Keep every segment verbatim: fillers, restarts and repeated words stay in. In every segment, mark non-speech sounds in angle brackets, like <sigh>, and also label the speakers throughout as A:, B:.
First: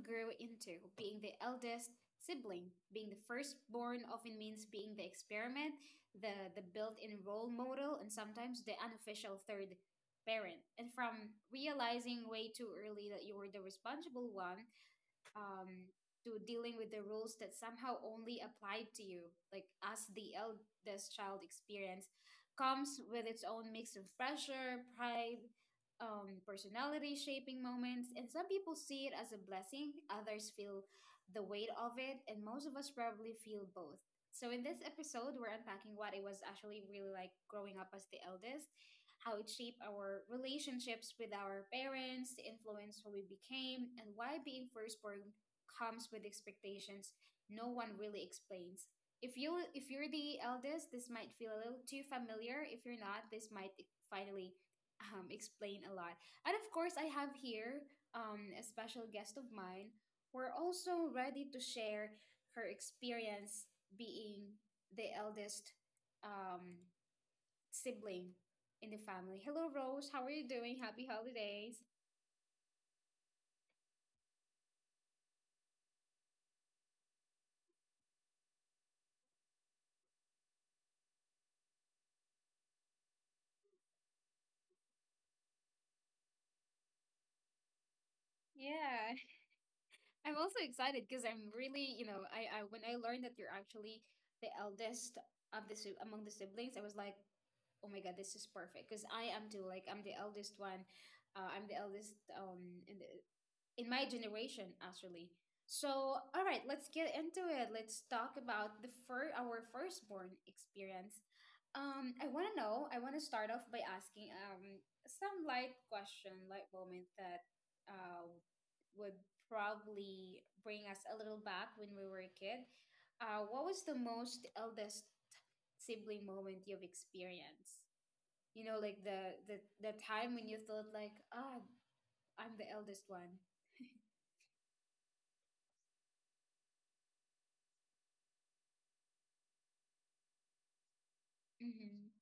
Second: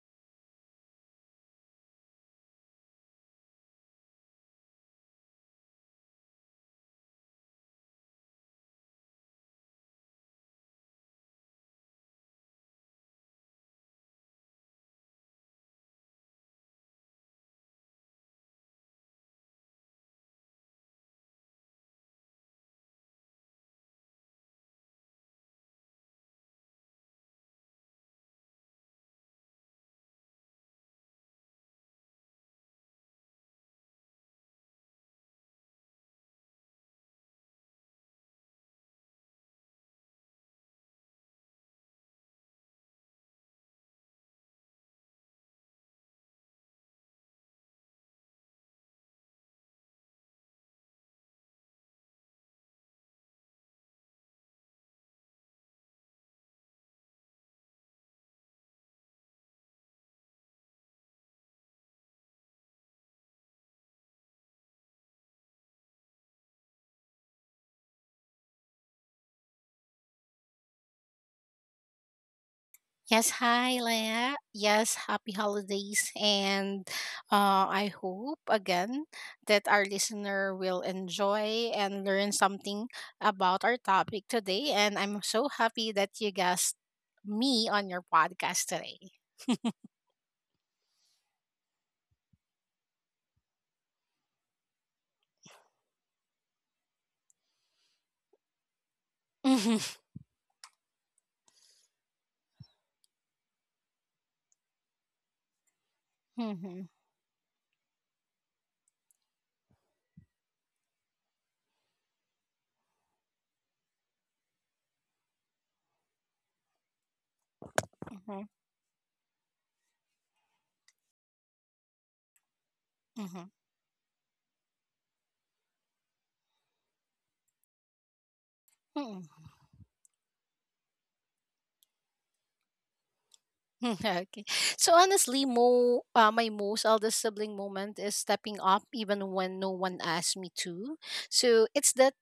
A: grew into being the eldest sibling. Being the firstborn often means being the experiment, the, the built in role model, and sometimes the unofficial third parent. And from realizing way too early that you were the responsible one um, to dealing with the rules that somehow only apply to you. Like as the eldest child experience comes with its own mix of pressure, pride, um, personality shaping moments, and some people see it as a blessing, others feel the weight of it, and most of us probably feel both. So, in this episode, we're unpacking what it was actually really like growing up as the eldest, how it shaped our relationships with our parents, influenced who we became, and why being firstborn comes with expectations no one really explains. If you if you're the eldest, this might feel a little too familiar. If you're not, this might e, finally um, explain a lot. And of course, I have here um, a special guest of mine. We're also ready to share her experience being the eldest um, sibling in the family. Hello, Rose. How are you doing? Happy holidays.
B: Yes, hi, Leah. Yes, happy holidays. And uh, I hope again that our listener will enjoy and learn something about our topic today. And I'm so happy that you guessed me on your podcast today.
A: Yeah. I'm also excited because I'm really, you know, I, I when I learned that you're actually the eldest of the si- among the siblings, I was like, oh my God, this is perfect because I am too.
B: <laughs>
A: Like I'm the eldest one. Uh, I'm the eldest um in the in my generation actually. So
B: Mhm,
A: all right,
B: mhm,
A: let's get into it. Let's talk about the fir- our firstborn experience. um I want to know, i want to start off by asking um some light question, light moment that uh
B: mhm,
A: would probably bring us a little back when we were a kid. Uh
B: mhm.
A: what was the most eldest sibling moment you've experienced, you know, like
B: Mhm.
A: the the, the time when you thought like, ah, I'm the eldest one.
B: <laughs> okay. So honestly, Mo, uh, my most eldest sibling moment is stepping up even when no one asked me to. So it's that
A: Mm-hmm.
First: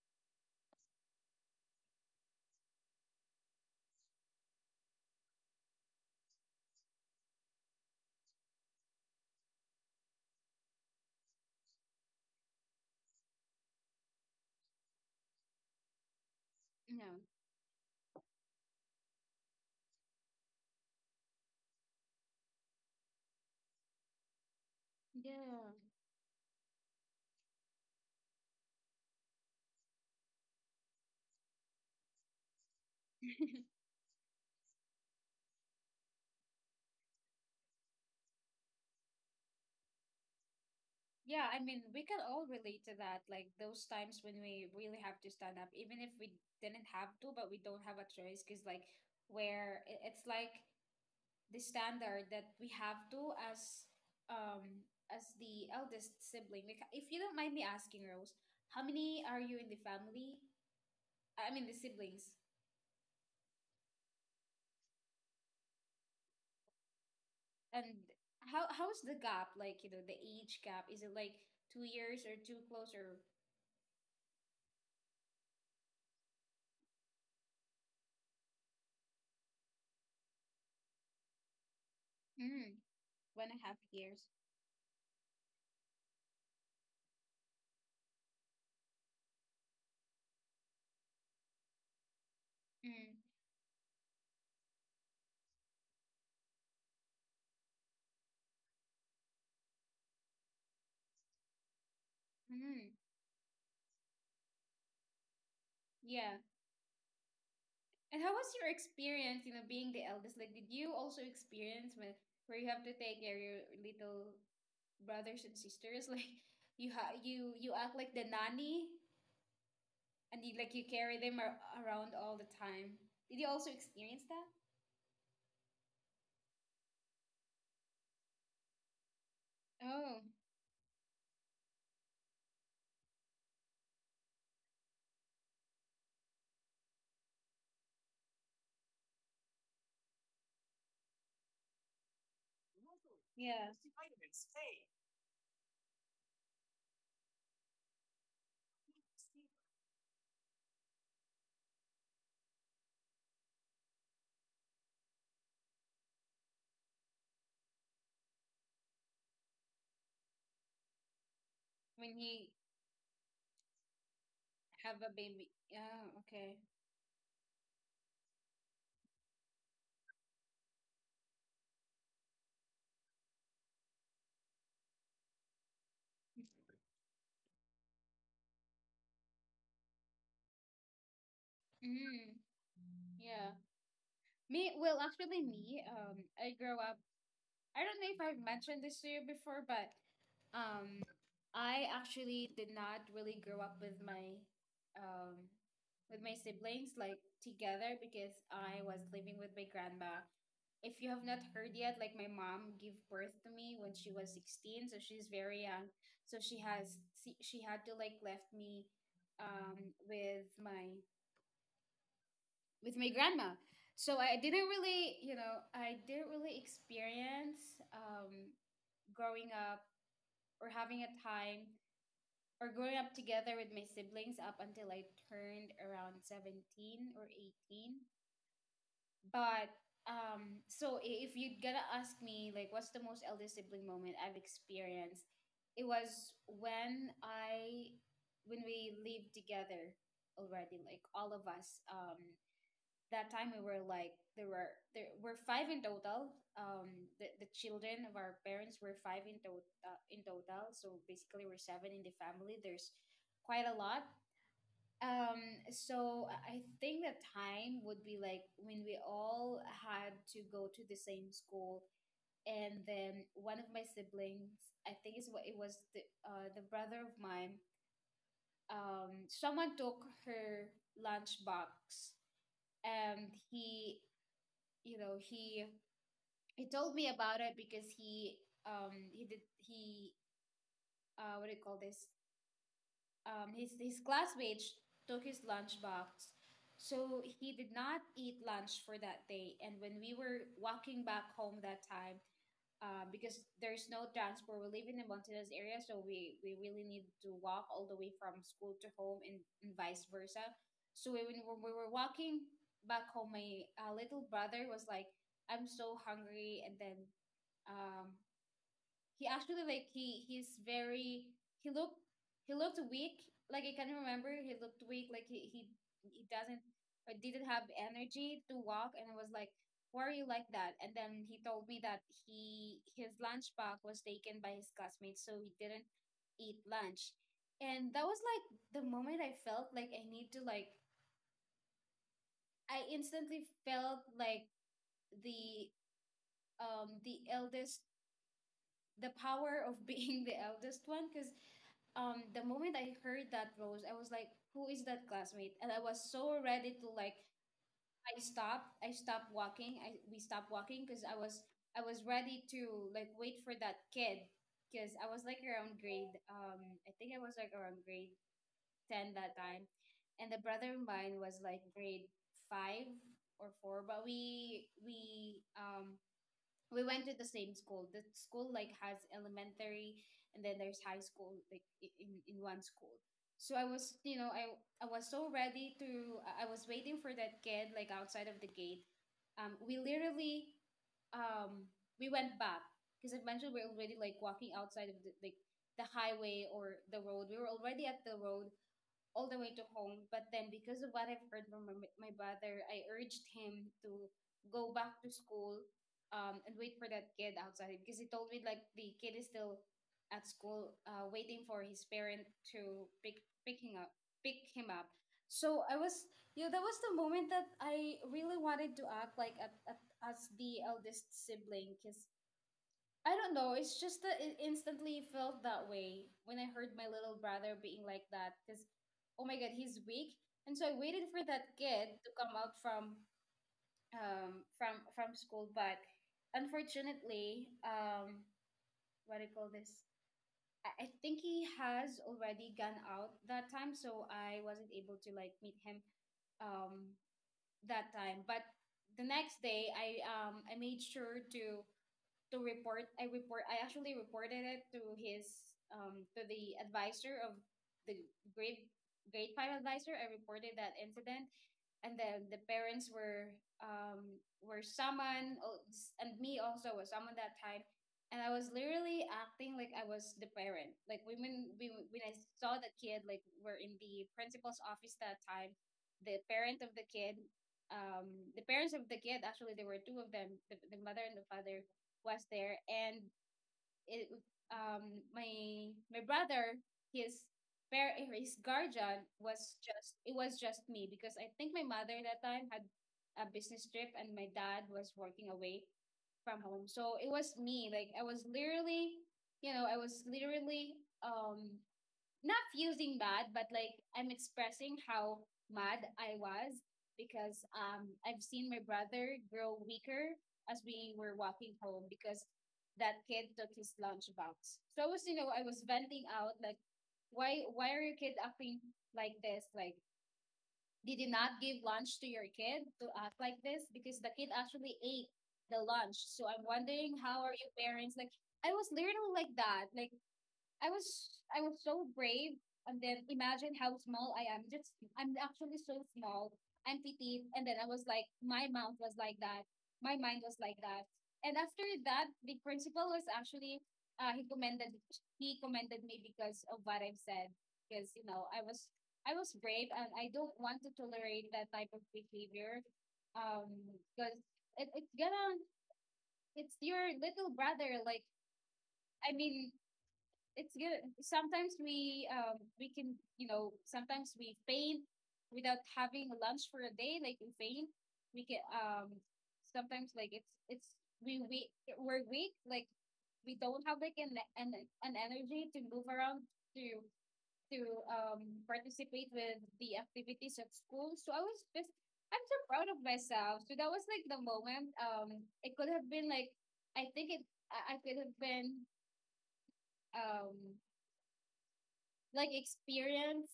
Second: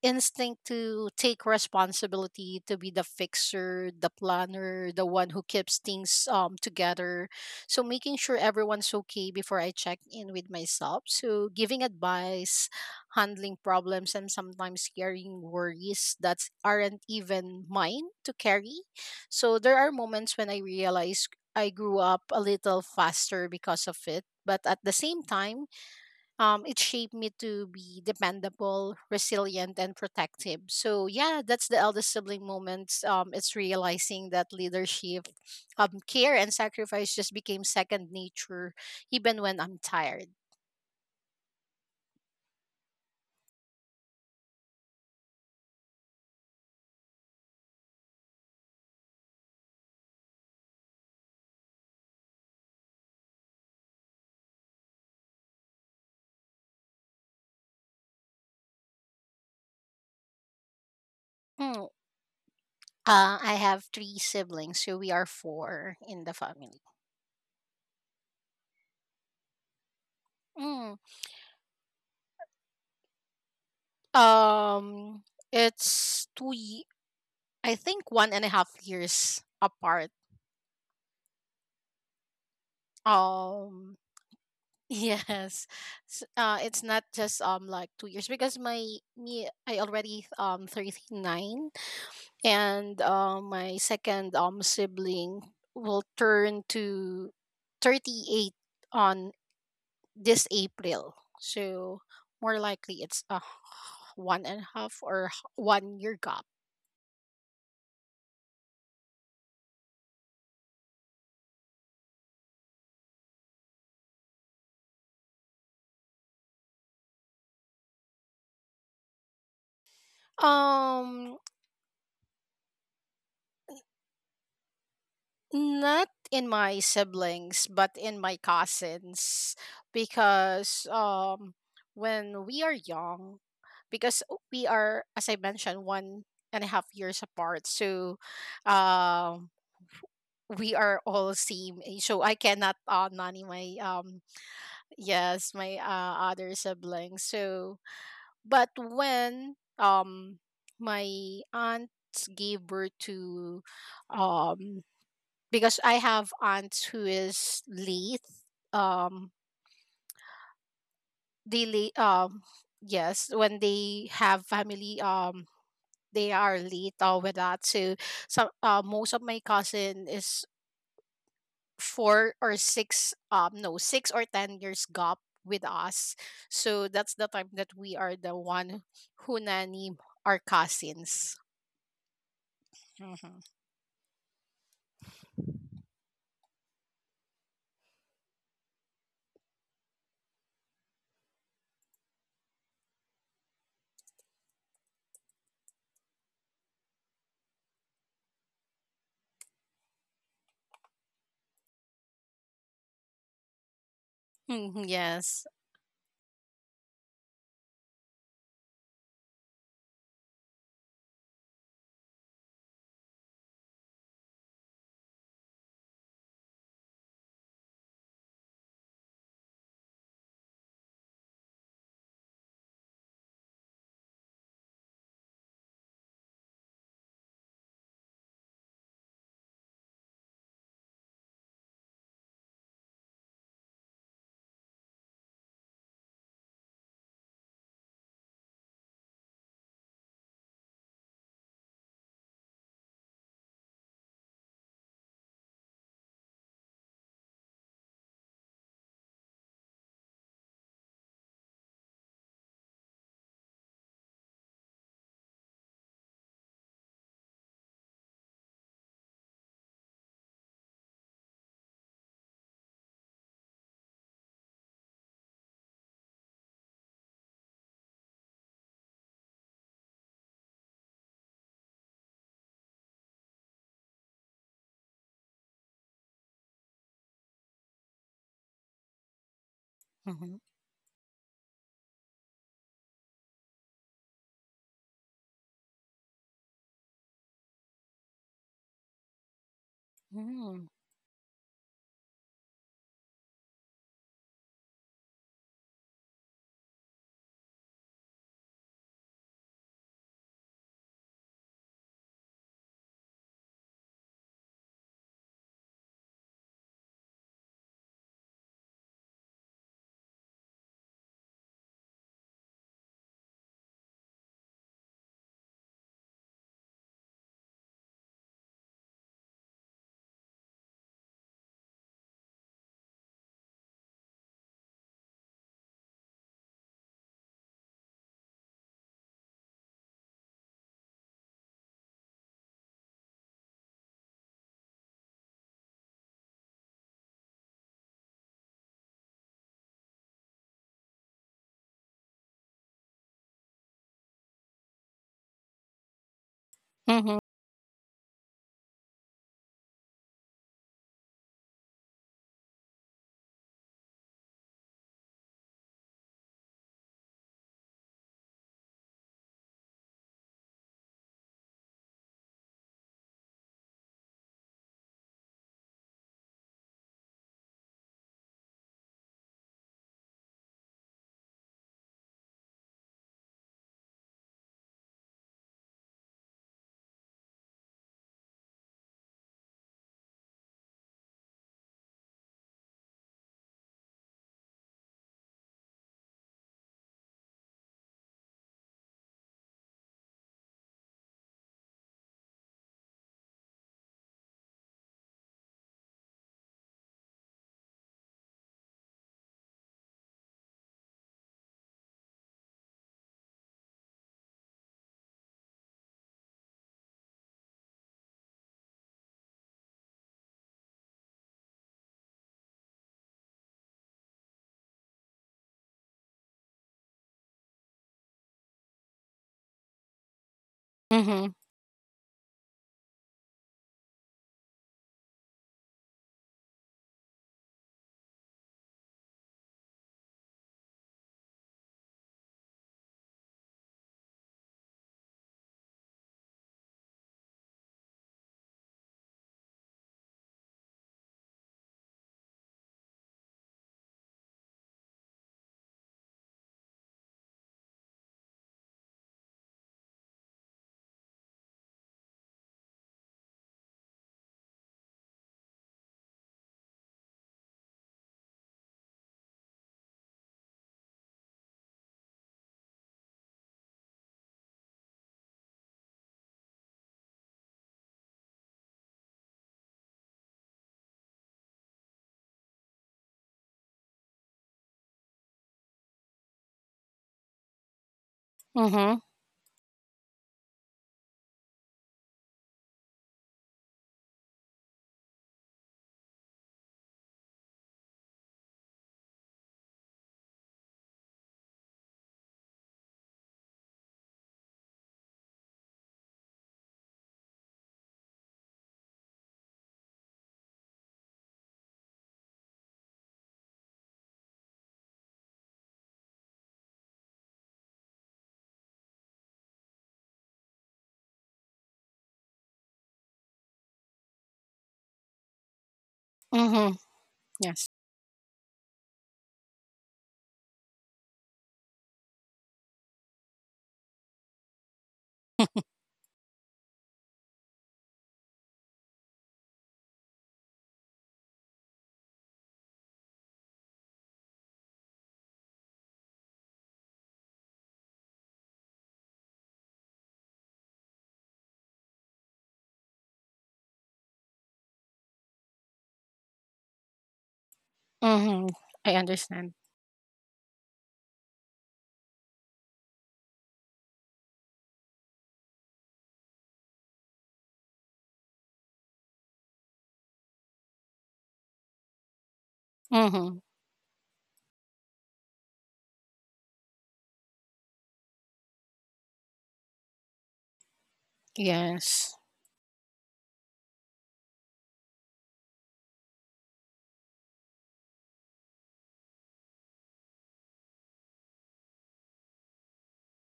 B: instinct to take responsibility, to be the fixer, the planner, the one who keeps things um together. So making sure everyone's okay before I check in with myself. So giving advice, handling problems, and sometimes carrying worries that aren't
A: Yeah.
B: even mine to carry. So there are moments when I realize I grew up a little faster because of it, but at the same time,
A: Yeah.
B: um, it shaped me to be dependable, resilient, and protective. So yeah, that's the eldest sibling moments. Um, it's realizing that leadership, um, care, and sacrifice just became second nature, even when I'm tired.
A: Yeah, I mean, we can all relate to that. Like those times when we really have to stand up, even if we didn't have to, but we don't have a choice, because like where i- it's like the standard that we have to, as um as the eldest sibling. Like if you don't mind me asking, Rose, how many are you in the family? I mean the
B: Mm.
A: siblings.
B: Uh, I have three siblings, so we are four in the family.
A: And how how's the gap? Like, you know, the age gap?
B: Mm.
A: Is it like two years or too close, or
B: Um, it's two. Ye- I think one and a half years apart.
A: mm, one and a half
B: Um,
A: years?
B: Yes. S uh, It's not just um like two years, because my me I already um thirty-nine, and
A: Mm.
B: uh, my second um sibling will turn to thirty-eight on this April. So more
A: Mm,
B: likely it's a h- one and a half, or h- one year
A: yeah.
B: gap.
A: And how was your experience, you know, being the eldest? Like, did you also experience with where you have to take care of your little brothers and sisters? <laughs> Like, you ha you you act like the nanny, and you like you carry
B: Um
A: them ar around all the time. Did you also experience that?
B: Not in my siblings, but in my cousins,
A: Oh,
B: because um, when we are young, because we are, as I mentioned, one and a half years apart, so um, we are all same age. So I cannot uh, nanny
A: yeah.
B: my, um, yes, my, uh, other siblings. So, but when um, my aunt gave birth to, um because I have aunts who is late. Um, they late.
A: When you
B: Um, yes, when they have
A: have
B: family,
A: a
B: um,
A: baby. Yeah,
B: they
A: okay.
B: are late uh, with that. So, some uh, most of my cousin is four or six. Um, no, six or ten years gap with us. So that's the time that we are the one who nanny our cousins.
A: Mm, yeah.
B: Mm-hmm.
A: Me, well, actually, me, um, I grew up. I don't know if I've mentioned this to you before, but Um, I actually did not really grow up with my um with my siblings like together, because I was living with my grandma. If you have not heard yet, like my mom gave birth to me when she was sixteen,
B: Mm-hmm,
A: so she's
B: yes.
A: very young. So she has she, she had to like left me um with my with my grandma. So I didn't really, you know, I didn't really experience um growing up or having a time or growing up together with my siblings up until I turned around seventeen or eighteen. But um, so i- if you're gonna ask me, like, what's the most eldest sibling moment I've experienced? It was when I, When we lived together already, like all of us. Um, that time we were like, there were there were five in total. um the, the children of our parents were five in total uh, in total. So basically we're seven in the family. There's quite a lot. um so i I think the time would be like when we all had to go to the same school, and then one of my siblings, I think it's what it was the uh, the brother of mine. Um someone took her lunchbox, and he you know he he told me about it, because he um he did he
B: Mm-hmm.
A: uh what do you call this, um, his, his classmates took his lunchbox. So he did not eat lunch for that day. And when we were
B: Mm-hmm.
A: walking back home that time, uh, because there's no transport, we live in the mountainous area, so we, we really need to walk all the way from school to home and, and vice versa. So when we were, we were walking back home, my uh, little brother was like, I'm so hungry. And then um, he actually like he he's very he looked he looked weak. Like I can remember, he looked weak. Like he he, he doesn't or didn't have energy to walk, and I was like, "Why are you like that?" And then he told me that he his lunch bag was taken by his classmates, so he didn't eat lunch. And that was like the moment I felt like I need to like, I instantly felt like the um the eldest, the power of being <laughs> the eldest one. Because um the moment I heard that, Rose, I was like, who is that classmate? And I was so ready to like,
B: Mm-hmm.
A: I stopped, I stopped walking. I We stopped walking because I was, I was ready to like wait for that kid, because I was like around grade um I think I was like around grade ten that time. And the brother of mine was like grade five or four, but we we um we went to the same school. The school like has elementary and then there's high school like i- in, in one school. So I was, you know, I I was so ready to, I I was waiting for that kid like outside of the gate. Um, we literally um we went back, because I mentioned we're already like walking outside of the like the highway or the road. We were already at the road all the way to home. But then, because of what I've heard from my, my brother, I urged him to go back to school, um, and wait for that kid outside, because he told me like the kid is still at school, uh, waiting for his parent to pick picking up pick him up. So I was, you know, that was the moment that I really wanted to act like at, at, as the eldest sibling, because I don't know. It's just that it instantly felt that way when I heard my little brother being like that. Because, oh my God, he's weak. And so I waited for
B: Mm-hmm.
A: that kid to come out from um from from school, but unfortunately, um, what do you call this? I, I think he has already gone out that time, so I wasn't able to like meet him um that time. But the next day, I um I made sure to to report. I report. I actually reported it to his um to the advisor of the grade grade five advisor. I reported that incident, and then the parents were um were someone, and me also was someone that time. And I was literally acting like I was the parent. Like when we when I saw the kid, like we're in the principal's office that time, the parent of the kid um the parents of the kid, actually there were two of them, the, the mother and the father was there. And it, um, my my brother, his par- his guardian
B: Mm-hmm.
A: was just, it was just me, because I think my mother that time had a business trip, and my dad was working away from home. So it was me. Like I was literally, you know, I was literally um not feeling bad, but like I'm expressing how mad I was, because um I've seen my brother grow weaker as we were walking home, because that kid took his lunchbox. So I was, you know, I was venting out like, why why are your kid acting like this? Like, did you not give lunch to your kid to act like this? Because the kid actually ate the lunch. So I'm
B: Mm-hmm.
A: wondering how are your
B: Yes.
A: parents like. I was literally like that. Like I was I was so brave. And then imagine how small I am. Just I'm actually so small and petite. And then I was like, my mouth was like that. My mind was like that. And after that, the principal was actually, uh, he commended he commended me because of what I've said. Because you know, I was I was brave, and I don't want to tolerate that type of behavior. Um, because it, it's gonna it's your little brother, like.
B: Mm-hmm. I
A: I mean,
B: understand.
A: it's good. Sometimes we um we can, you know, sometimes we faint without having lunch for a day. Like, we faint, we can, um sometimes, like, it's it's we we we're weak. Like, we
B: Mm-hmm.
A: don't have like an an an energy to move around, to to um participate with the activities of school. So, I was just I'm
B: Yes.
A: so proud of myself. So that was like the moment. Um, it could have been like, I think it I I could have been, um like, experience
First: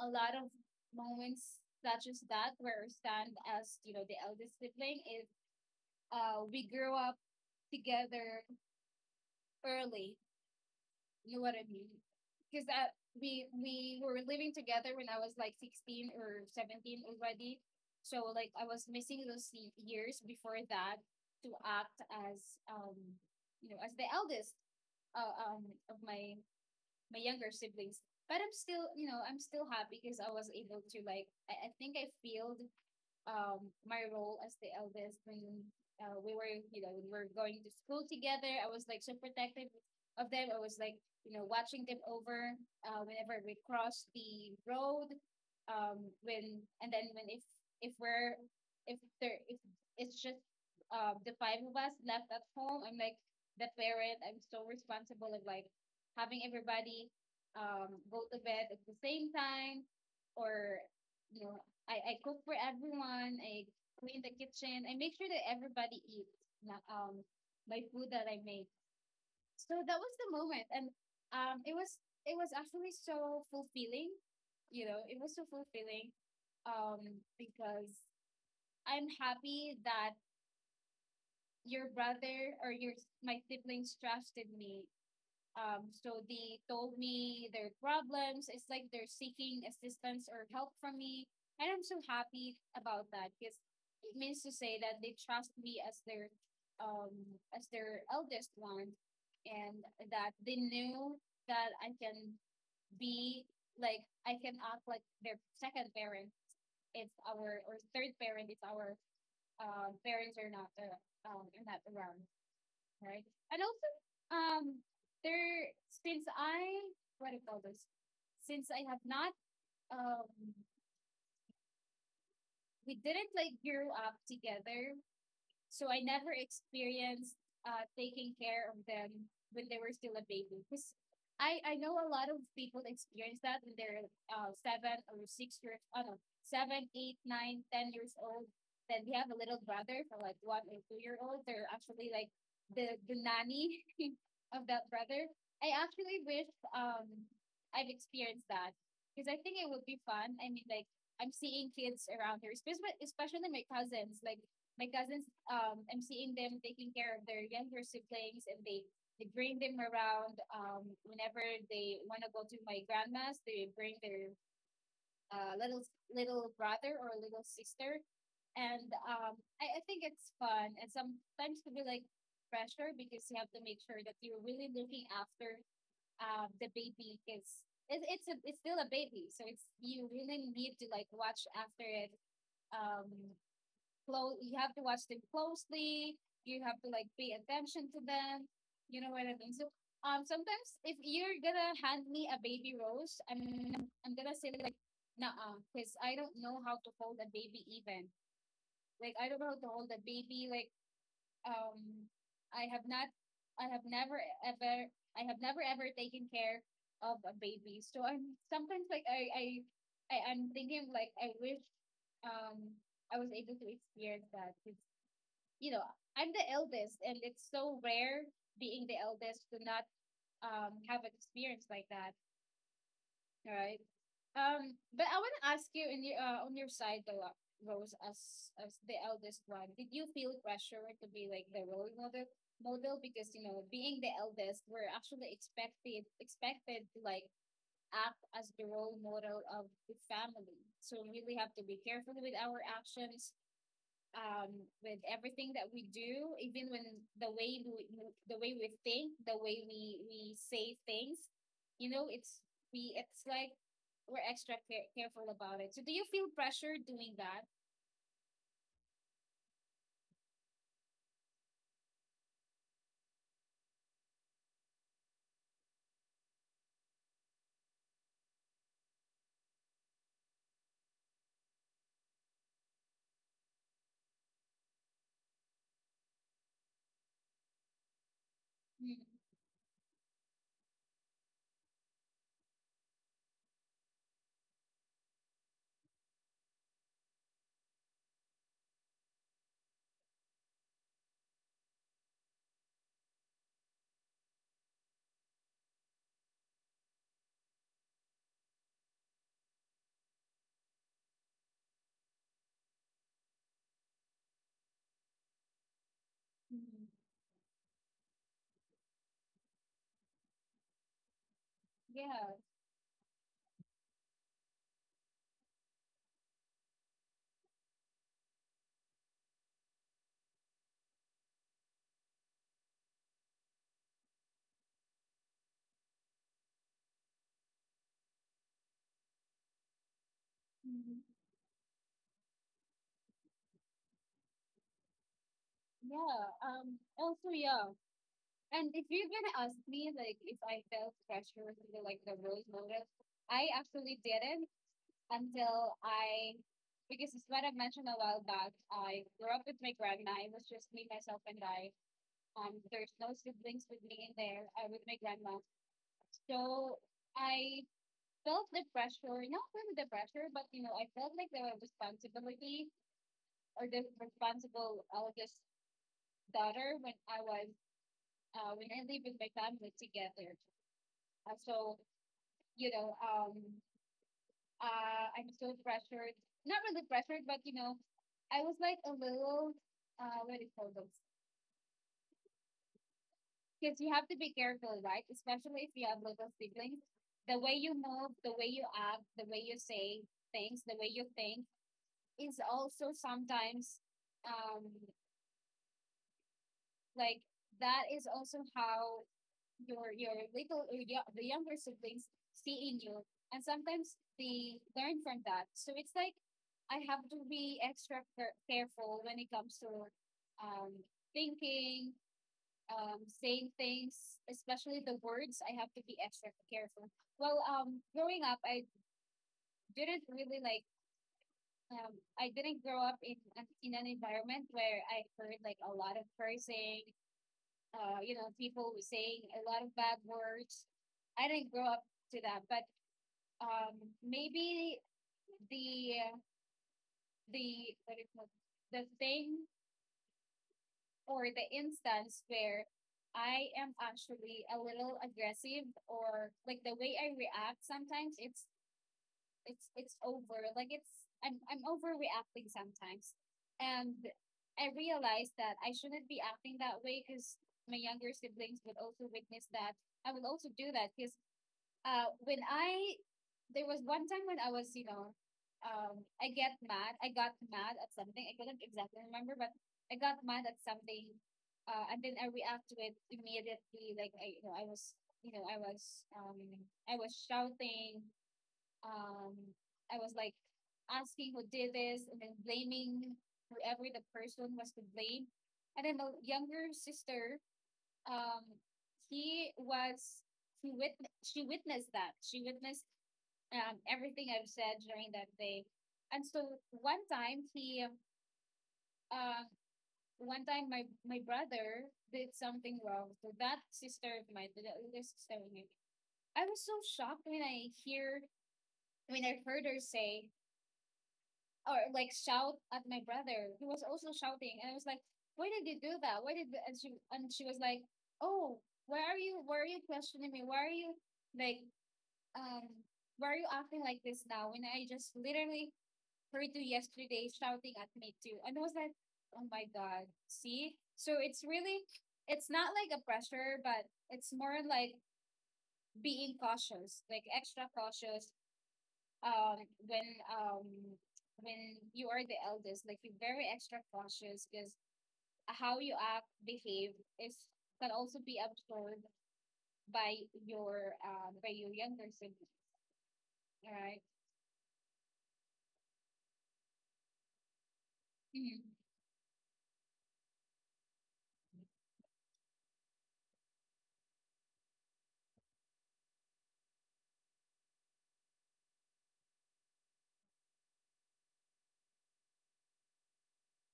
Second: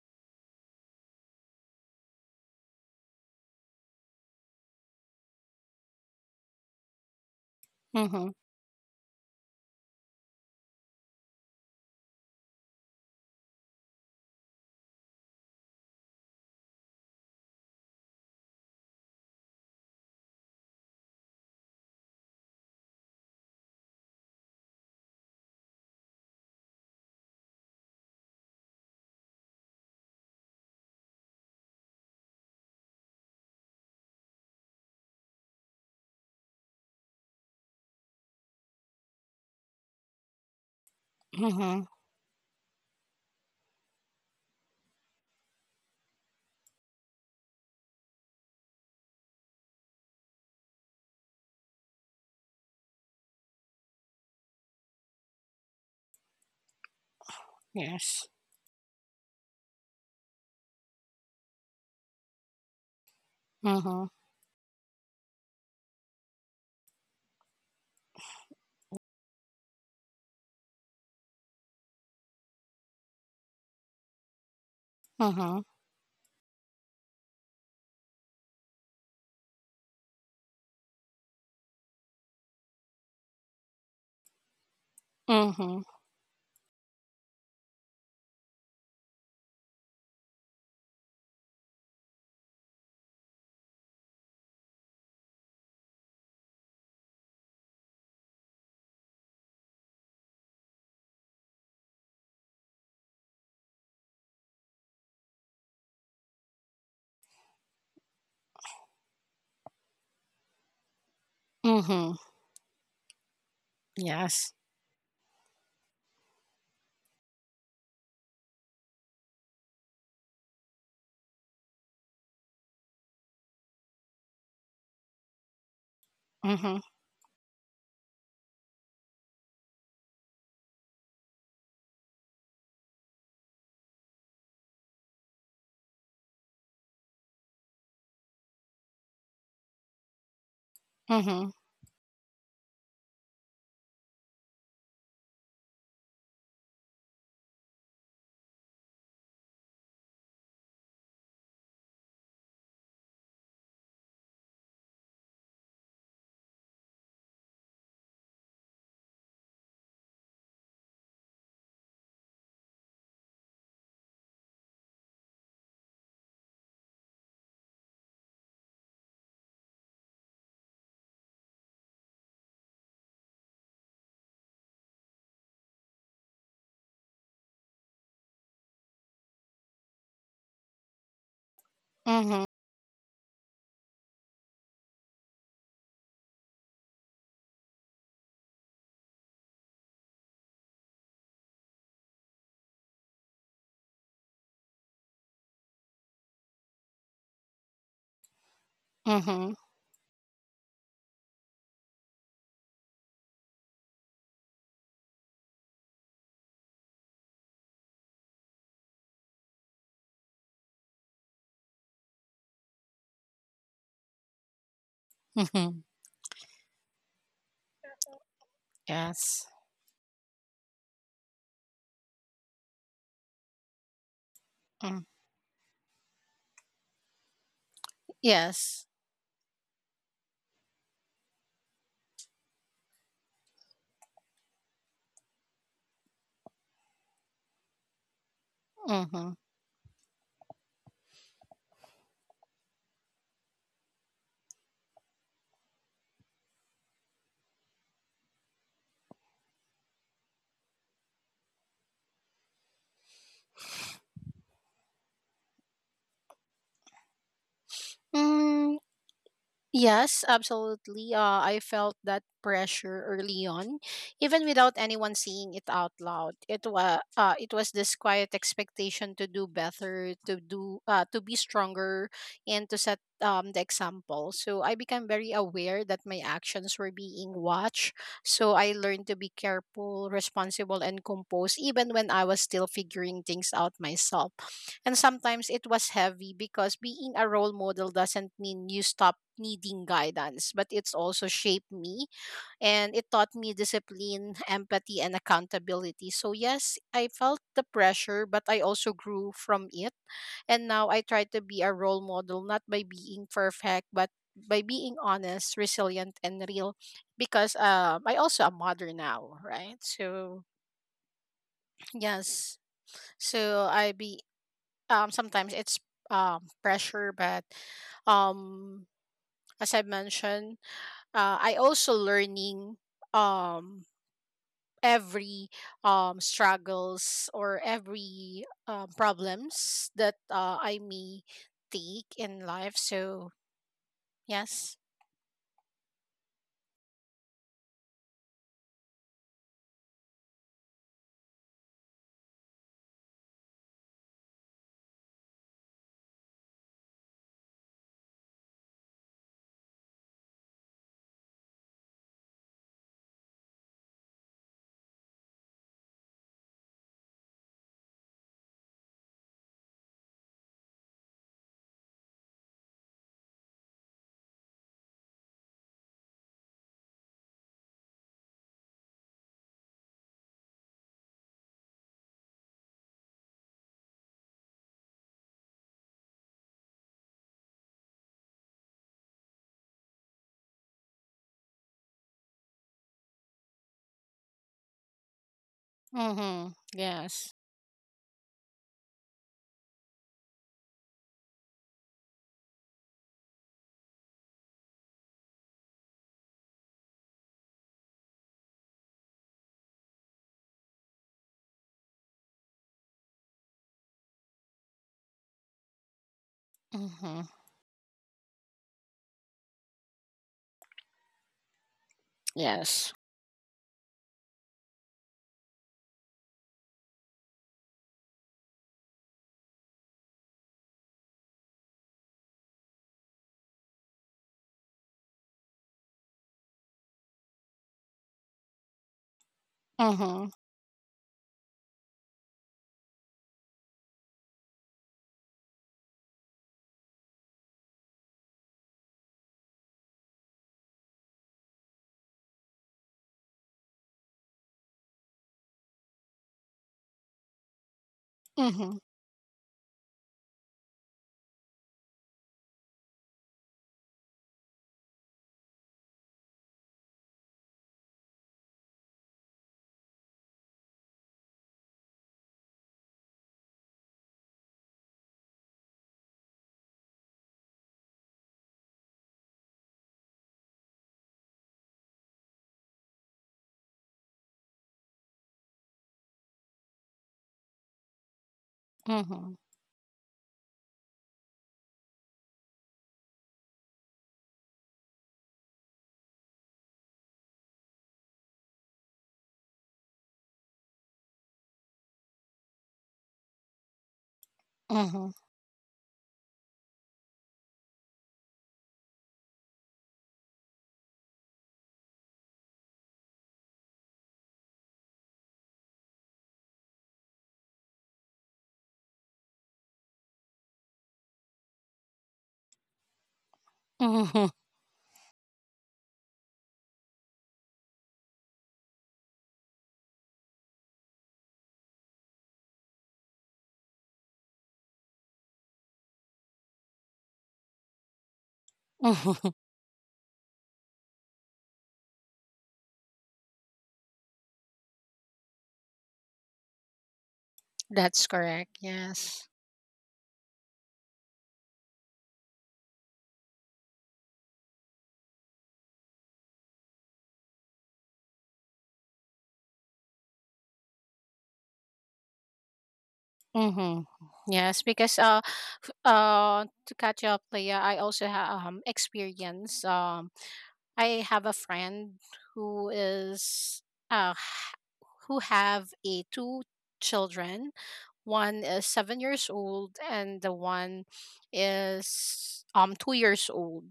A: a lot of moments such as that, where stand, as you know, the eldest sibling is. Uh we grew up
B: Mm-hmm.
A: together early, you know what I mean, because uh, we we were living together when I was like sixteen or seventeen already. So, like, I was missing those y- years before that, to act as, um you know, as the eldest, uh, um of my my younger siblings. But I'm still, you know, I'm still happy, because I was able to, like, I, I think I failed, um my role as the eldest, when uh, we were you know when we were going to school together. I was like so protective of them. I was like, you know,
B: Mm-hmm.
A: watching them over, uh, whenever we cross the road. Um when, and then when if if we're if there if it's just uh the five of us left at home, I'm like the parent. I'm so responsible of, like, having everybody, um go
B: Yes.
A: to bed at the same time, or, you know, I, I cook for everyone. I
B: Mm-hmm.
A: clean the kitchen. I make sure that everybody eats, um my food that I make. So that was the moment, and um it was it was actually so fulfilling. You know, it was so
B: Mm-hmm.
A: fulfilling, um because I'm happy that your brother or your my siblings trusted me.
B: Mm-hmm.
A: Um, so they told me their problems. It's like they're seeking assistance or help from me. And I'm so happy about that, because it means to say that they trust me as their, um as their eldest one, and that they knew that I can be, like, I can act like their second parent. It's our, or third parent. It's our uh, Parents are not, uh, um are not
B: Mm-hmm.
A: around, right? And also,
B: Yes.
A: um, there, since I what do you call this? Since I have not um, we didn't like grow up together, so I never
B: Mm-hmm.
A: experienced, uh, taking care of them when they were still a baby. Because I, I know a lot of people experience that when they're, uh, seven or six years, oh no, seven, eight, nine, ten years old. Then we have a little brother for like one or two year old.
B: Mm-hmm.
A: They're actually like the, the nanny <laughs> of that brother. I actually wish, um I've experienced that, because I think it would be fun. I mean, like, I'm seeing kids around here, especially especially my cousins. Like, my cousins, um, I'm seeing them taking care of their younger siblings, and they, they bring them around. Um, whenever they want to go to my grandma's, they bring their, uh, little little brother or little sister. And, um, I, I think it's fun. And sometimes to be like pressure, because you have to make sure that you're really looking after, um, the baby, because it, it's a, it's still a baby. So, it's you really need to, like, watch after it,
B: Mm-hmm.
A: um close you have to watch them closely. You have to like pay attention to them, you know what I mean. So, um sometimes, if you're gonna hand me a baby, Rose, i'm I'm gonna say, like, nah, because I don't know how to hold a baby, even, like, I don't
B: Mm-hmm.
A: know how to hold a baby, like, um i have not i have never ever I have never ever taken care of a baby. So I'm sometimes like, i i, I i'm thinking, like, I wish, um I was able to experience that, because, you
B: Mm-hmm.
A: know, I'm the eldest, and it's so rare being the
B: Yes.
A: eldest to not, um have an experience like that, right? Um,
B: Mm.
A: but I want to ask you in your, uh, on your side, though, uh, Rose. As as
B: Yes.
A: the eldest one, did you feel pressure to be like the role model model, because, you know, being the eldest, we're actually expected expected to, like, act as the role
B: Mm-hmm.
A: model of the family. So we really have to be careful with our actions, um with everything that we do, even when, the way we the way we think, the way we we say things, you know. It's, we it's like, we're extra care- careful about it. So, do you feel pressure doing that?
B: Mm. Yes, absolutely. Uh, I felt that pressure early on, even without anyone saying it out loud. It was uh, it was this quiet expectation to do better, to do uh, to be stronger, and to set um, the example. So I became very aware that my actions were being watched. So I learned to be careful, responsible, and composed, even when I was still figuring things out myself. And sometimes it was heavy, because being a role model doesn't mean you stop needing guidance, but it's also shaped me, and it taught me discipline, empathy, and accountability. So, yes, I felt the pressure, but I also grew from it. And now I try to be a role model, not by being perfect, but by being honest, resilient, and real,
A: Mm-hmm.
B: because um, I also a mother now, right? So
A: Yeah.
B: yes, so I be um sometimes it's um pressure, but um as I mentioned, uh, I also learning um every um struggles, or every uh, problems that uh, I
A: Mm-hmm.
B: may take in life, so yes.
A: Yeah, um also, yeah. And if you're gonna ask me, like, if I felt pressure with the, like the role model, I actually didn't, until I, because it's what I mentioned a while back, I grew up with my grandma. It was just me, myself, and I. Um, there's no siblings with me in there. I with my grandma. So I felt the pressure, not really the pressure, but, you know, I felt like the responsibility, or the responsible eldest daughter, when I was, uh, when I lived with my family together. Uh, so, you know, um, uh, I'm still pressured, not really pressured, but, you know, I was like a little, uh, what do you call those? Because you have to be careful, right? Especially if you have little
B: Mhm.
A: siblings.
B: Yes.
A: The way you move, the way you act, the way you say things, the way you think is also sometimes, um, like, that is also how your your little or yo- the younger siblings see in you, and sometimes they learn from that. So it's like I have to
B: Mhm.
A: be extra care- careful when it comes to, um thinking,
B: Yes.
A: um, saying things. Especially the words, I have to be extra careful. Well, um, growing up, I didn't really like. Um, I didn't grow up in in an environment where I heard like a lot of cursing. Uh, you know, people saying a lot of bad
B: Mhm.
A: words. I didn't grow up to that, but, um, maybe the the, what is it, the thing or the instance where I am actually a little aggressive, or like the way I react sometimes, it's
B: Mhm.
A: it's it's over, like, it's I'm I'm overreacting sometimes. And I realized that I shouldn't be acting that way, because my younger siblings would also witness that, I will also do that. Because, uh when I there was one time when I was, you know, um I get mad. I got mad at something. I couldn't exactly remember, but I got mad at something, uh and then I react to it immediately. Like, I you know, I was you know, I was um I was shouting, um
B: Mhm.
A: I was like asking who did this and then blaming whoever the person was to blame. And then the younger sister, um, he was he wit- she witnessed that. She witnessed um, everything I've said during
B: Mhm.
A: that day. And so, one time he uh, one time my my brother did something wrong to that sister of mine, to the older sister of mine. I was so shocked when I hear when I heard her say, or like, shout at my brother. He was also
B: Mhm.
A: shouting, and I was like, "Why did you do that? Why did?" you-" And she and she was like, "Oh, why are you? Why are you questioning me? Why are you like um? Why are you acting like this now? When I just literally heard you yesterday shouting at me too." And I was like,
B: Mhm. <laughs>
A: "Oh my god, see." So, it's really, it's not like a pressure, but it's more like being cautious, like extra
B: That's
A: cautious,
B: correct, yes.
A: um when um when you are the eldest, like, be very extra cautious, because how you act, behave is, can also be absorbed by your uh by your younger sibling,
B: Mm-hmm.
A: right?
B: Yes, because uh, f- uh, to catch up, Leah, I also have
A: Mm-hmm.
B: um experience. Um, I have a friend who is uh h- who have a two children. One is seven years old, and the one is um two years old.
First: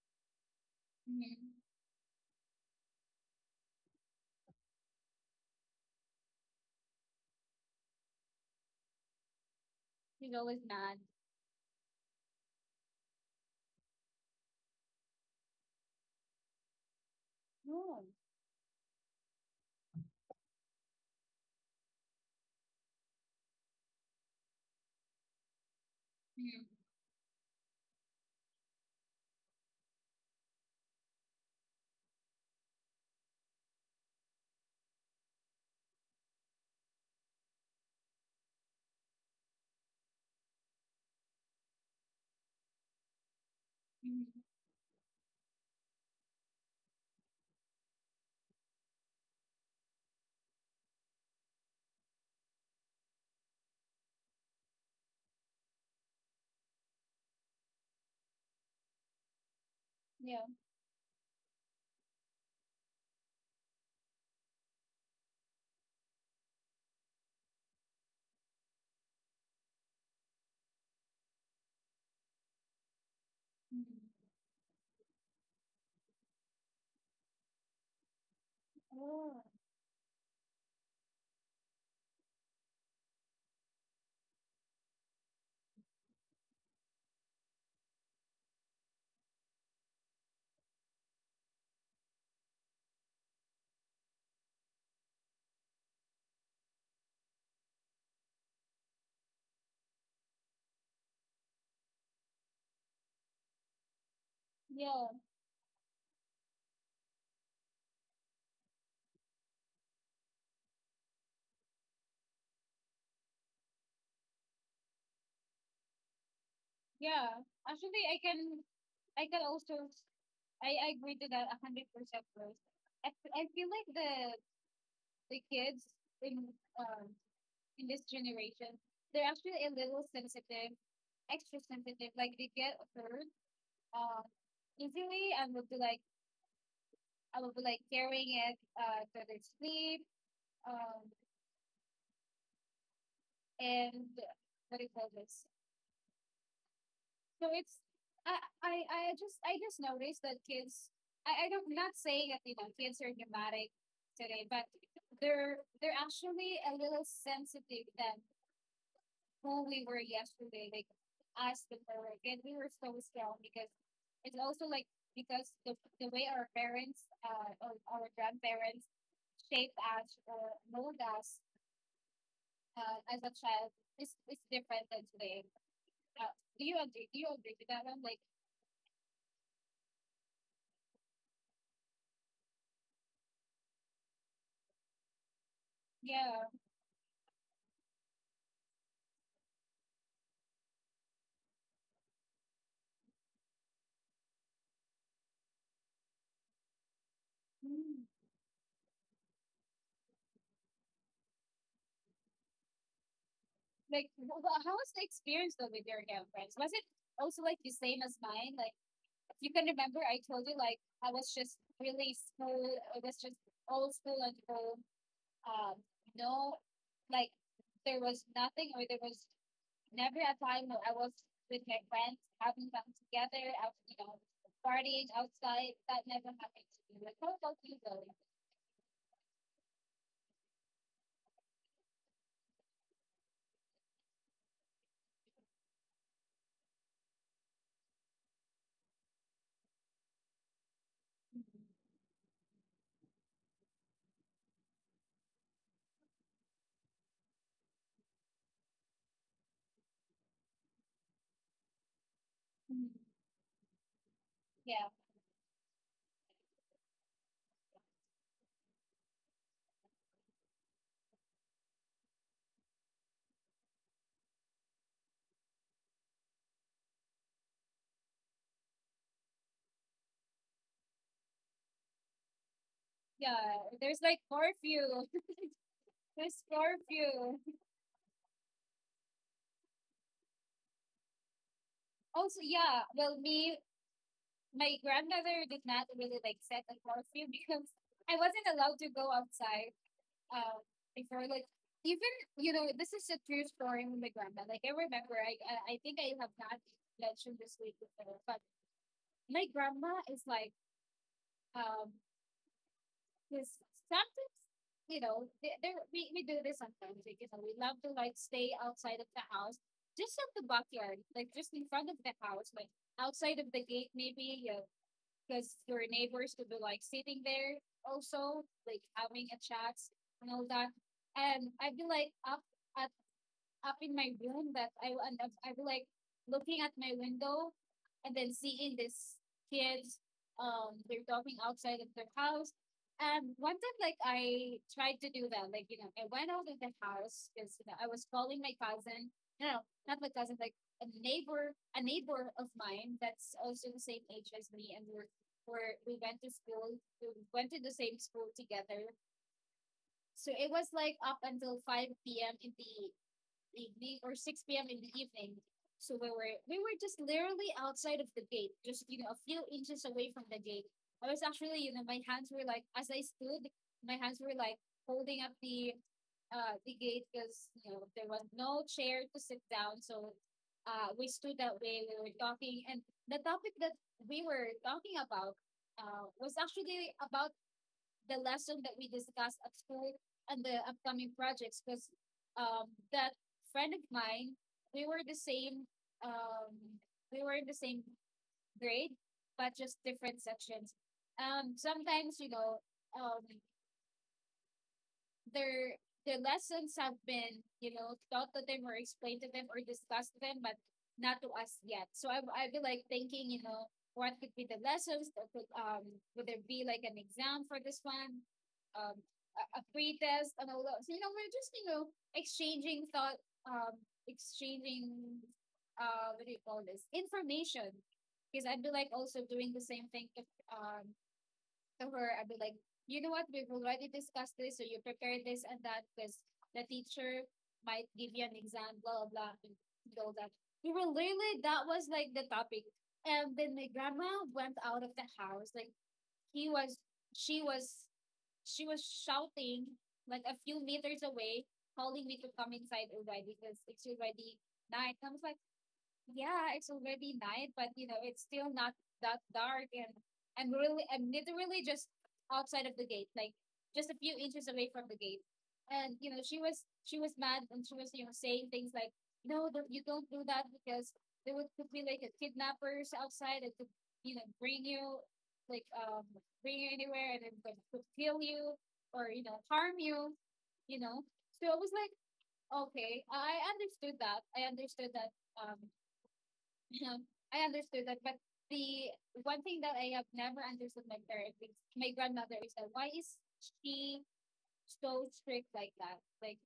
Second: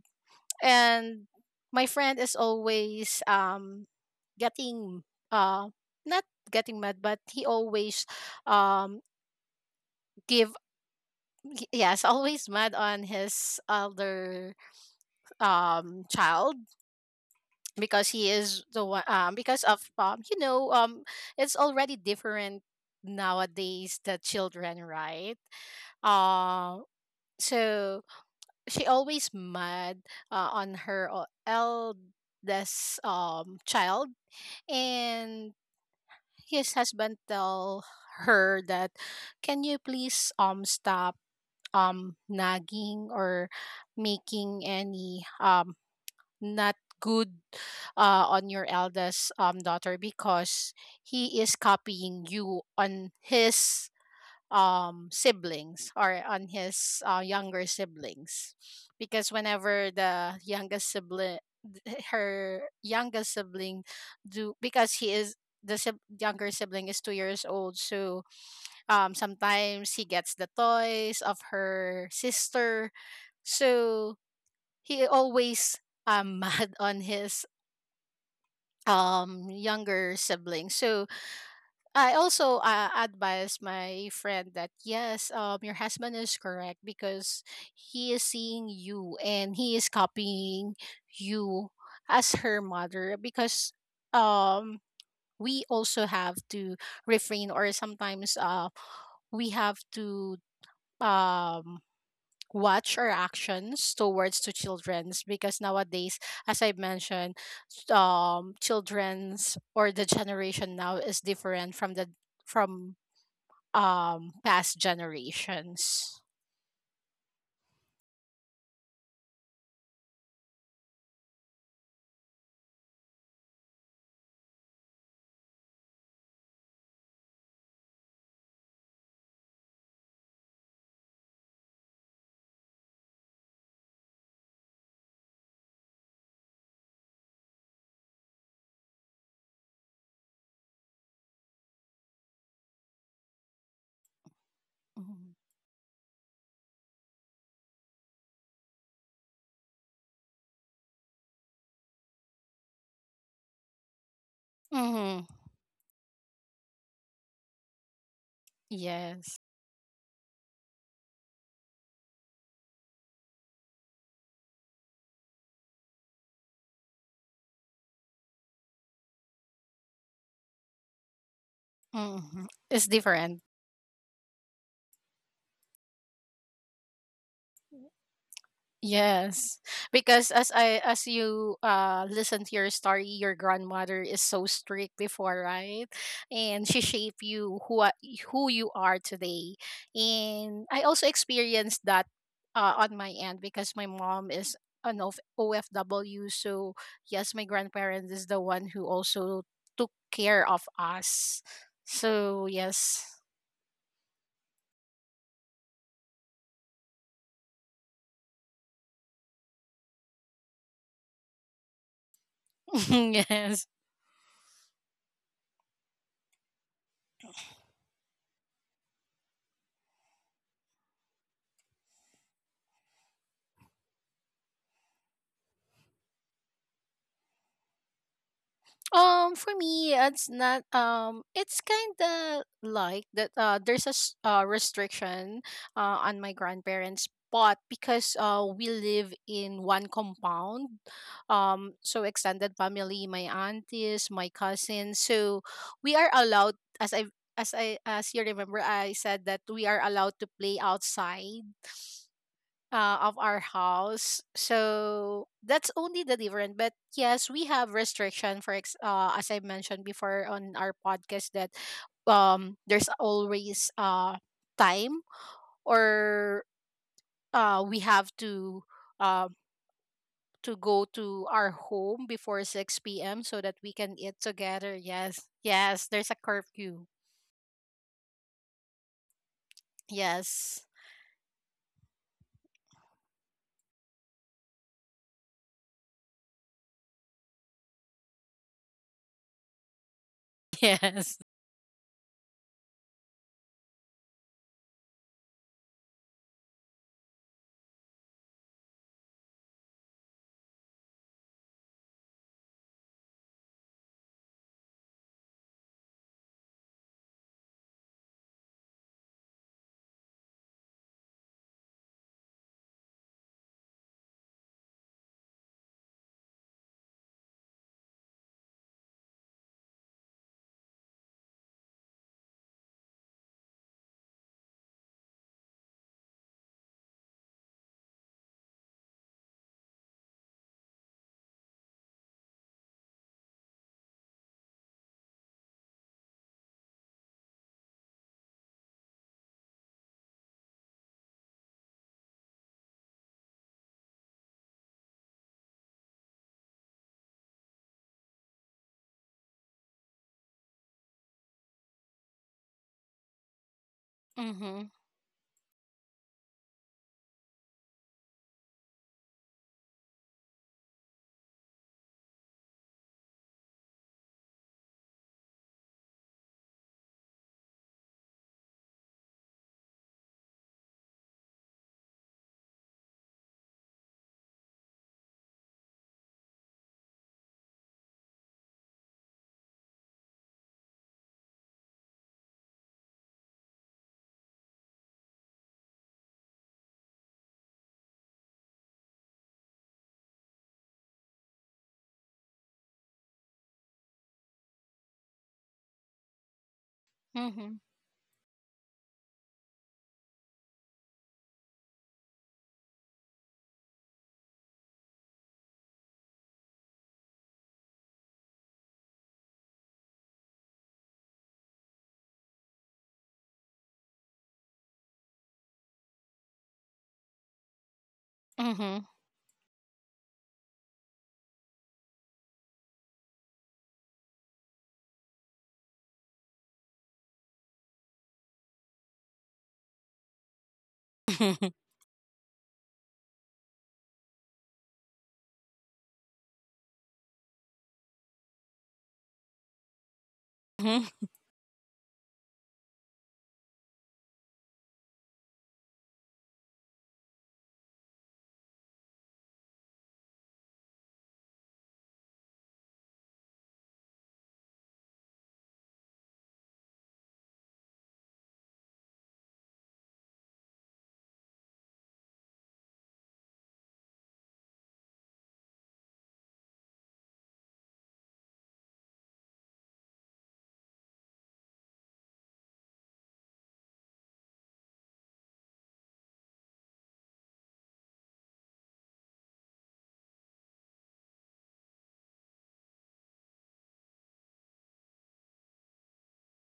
B: And
A: Mm-hmm.
B: my friend is always um getting uh not getting mad, but he always um
A: He's
B: give
A: always mad.
B: y- yes, always mad on his elder um child,
A: No.
B: because he is the one, um because of, um you know um it's already different nowadays, the children, right?
A: Mm-hmm.
B: uh so she always mad uh, on her o- eldest um child, and his husband tell her that, can you please um stop um nagging, or
A: Mm-hmm.
B: making any um not good uh, on your eldest um daughter, because he is copying you on his um siblings, or on his uh, younger siblings, because whenever the
A: Yeah.
B: youngest sibling <laughs> her youngest sibling do, because he is the sib- younger sibling is two years old, so um, sometimes he gets the toys of her sister.
A: Mm-hmm.
B: So he always, um, <laughs> mad on his,
A: Oh.
B: um, younger siblings. So I also uh, advise my friend that yes, um, your husband is correct, because he is seeing you and he is copying you as her mother, because um, we also have to refrain, or sometimes uh, we have to um watch our actions towards to
A: Yeah.
B: children's, because nowadays, as I mentioned, s- um children's, or the generation now, is different from the from um past generations.
A: Yeah. Actually, I can I can also I, I agree to that a hundred percent. Rose. I, f- I feel like the the kids in, um in this generation, they're actually a little sensitive, extra sensitive. Like, they get hurt, um easily, and will be like, I will be like carrying it, uh to their sleep, um and, what do you call this? So it's I I, I just I just noticed that kids I, I don't not saying that you know kids are dramatic today, but
B: Mm-hmm.
A: they're they're actually a little sensitive than
B: Yes.
A: who we were yesterday, like us before, we we were so scared because it's also like because the, the way our parents uh, or our grandparents shaped us or molded us
B: Mm-hmm. It's
A: uh, as a
B: different.
A: child is, is different than today. Uh, do you agree? Do you agree with that? I'm like,
B: Yes, because as I as you uh listen to your story, your grandmother is so strict before, right?
A: yeah.
B: And she shaped you, who a- who you are today. And I also experienced that uh, on my end, because my mom is an of O F W, so yes, my
A: Mm.
B: grandparents is the one who also took care of us. So yes.
A: Like, wh- how was the experience though with your grandparents? Was it also like the same as mine? Like, if you can remember I told you like I was just really small.
B: <laughs>
A: I was just
B: Yes.
A: old school and old um no, like there was nothing or there was never a time where I was with my friends having fun together, out you know, partying outside. That never happened to me. Like how about you though?
B: Um, for me, it's not. Um, it's kind of like that. Uh, there's a s- uh, restriction uh, on my grandparents, but because uh, we live in one compound, um, so extended family, my aunties, my cousins, so we are allowed, as I as I as you remember, I said that we are allowed to play outside uh, of our house.
A: Yeah.
B: So that's only the difference. But yes, we have restriction for ex- uh, as I mentioned before on our podcast that um there's always uh time, or uh we have to, um to go to our home before six p m
A: Yeah.
B: so that we
A: There's
B: can
A: like
B: eat together.
A: curfew.
B: Yes. Yes, there's
A: <laughs>
B: a
A: There's
B: curfew.
A: curfew.
B: Yes. <laughs>
A: Also, yeah, well me, my grandmother did not really like set a curfew because I wasn't allowed to go outside. um
B: Yes.
A: Before, like, even you know, this is a true story with my grandma, like I remember i i I think I have not mentioned this week before, but my grandma is like um because sometimes, you know, they, they we, we do this sometimes like, you know, we love to like stay outside of the house, just in the backyard, like just in front of the house, like outside of the gate, maybe you, because your neighbors could be like sitting there also like having a chat and all that, and I'd be like up, I up in my room that I will end up, I will like looking at my window and then seeing these kids, um, they're talking outside of their house. And one time, like I tried to do that, like you know, I went out of the house because you know I was calling my cousin, you know, not my cousin, like a neighbor, a neighbor of mine that's also the same age as me, and we're, we're we went to school, we went to the same school together. So it was like up until five p m in the evening or six p m
B: Mhm.
A: in the evening. So we were we were just literally outside of the gate, just you know, a few inches away from the gate. I was actually, you know, my hands were like as I stood, my hands were like holding up the uh the gate because you know there was no chair to sit down. So uh we stood that way, we were talking, and the topic that we were talking about uh was actually about the lesson that we discussed at school and the upcoming projects because um, that friend of mine, we were the same, um, we were in the same grade, but just different sections. Um, sometimes, you know, um, their the lessons have been
B: Mhm.
A: you know taught to them or explained to them or discussed to them, but not to us yet, so i i be like thinking, you know, what could be the lessons that could um would there be like an exam for this one, um a, a pre-test and all that, so you know we're just you know exchanging thought, um exchanging uh what do you call this, information, because I'd be
B: Mhm.
A: like also doing the same thing if um to her, I'd be like, you know what, we've already discussed this, or you prepared this and that, because the teacher might give you an exam, blah, blah, blah, and all that. We were literally, that
B: <laughs>
A: was like the topic. And then my grandma went out of the house. Like, he was, she was, she was shouting like a few meters
B: Mhm.
A: away, calling me to come inside already because it's already night. And I was like, yeah, it's already night, but you know, it's still not that dark and I'm really I'm literally just outside of the gate, like just a few inches away from the gate. And you know, she was she was mad and she was, you know, saying things like, no, don't, you don't do that because there would could be like a kidnappers outside that could, you know, bring you like um bring you anywhere and then like, could kill you or, you know, harm you, you know. So I was like, okay, I understood that. I understood that um <laughs> I understood that, but the one thing that I have never understood my parents, my grandmother is that why is she so strict like that? Like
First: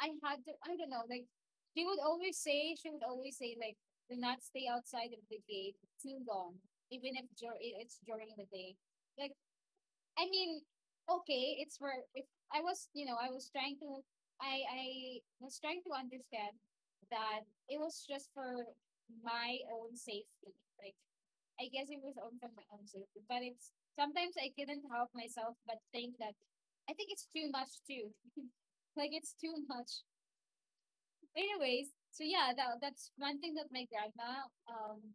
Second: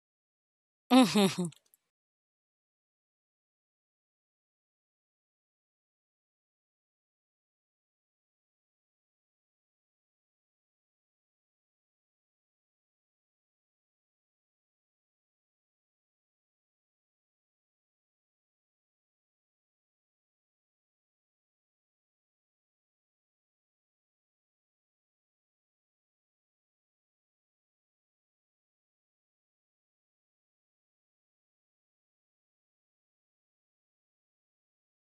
A: I had to, I don't know, like
B: Mhm.
A: she would always say, she would always say like, do not stay outside of the gate too long, even if dur- it's during the day. Like I mean, okay, it's for if I was, you know, I was trying to, I I was trying to understand that it was just for my own safety. Like, I guess it was own for my own safety, but it's sometimes I couldn't help myself but think that I think it's too much too. <laughs> Like, it's too much. Anyways, so yeah, that that's one thing that my grandma, um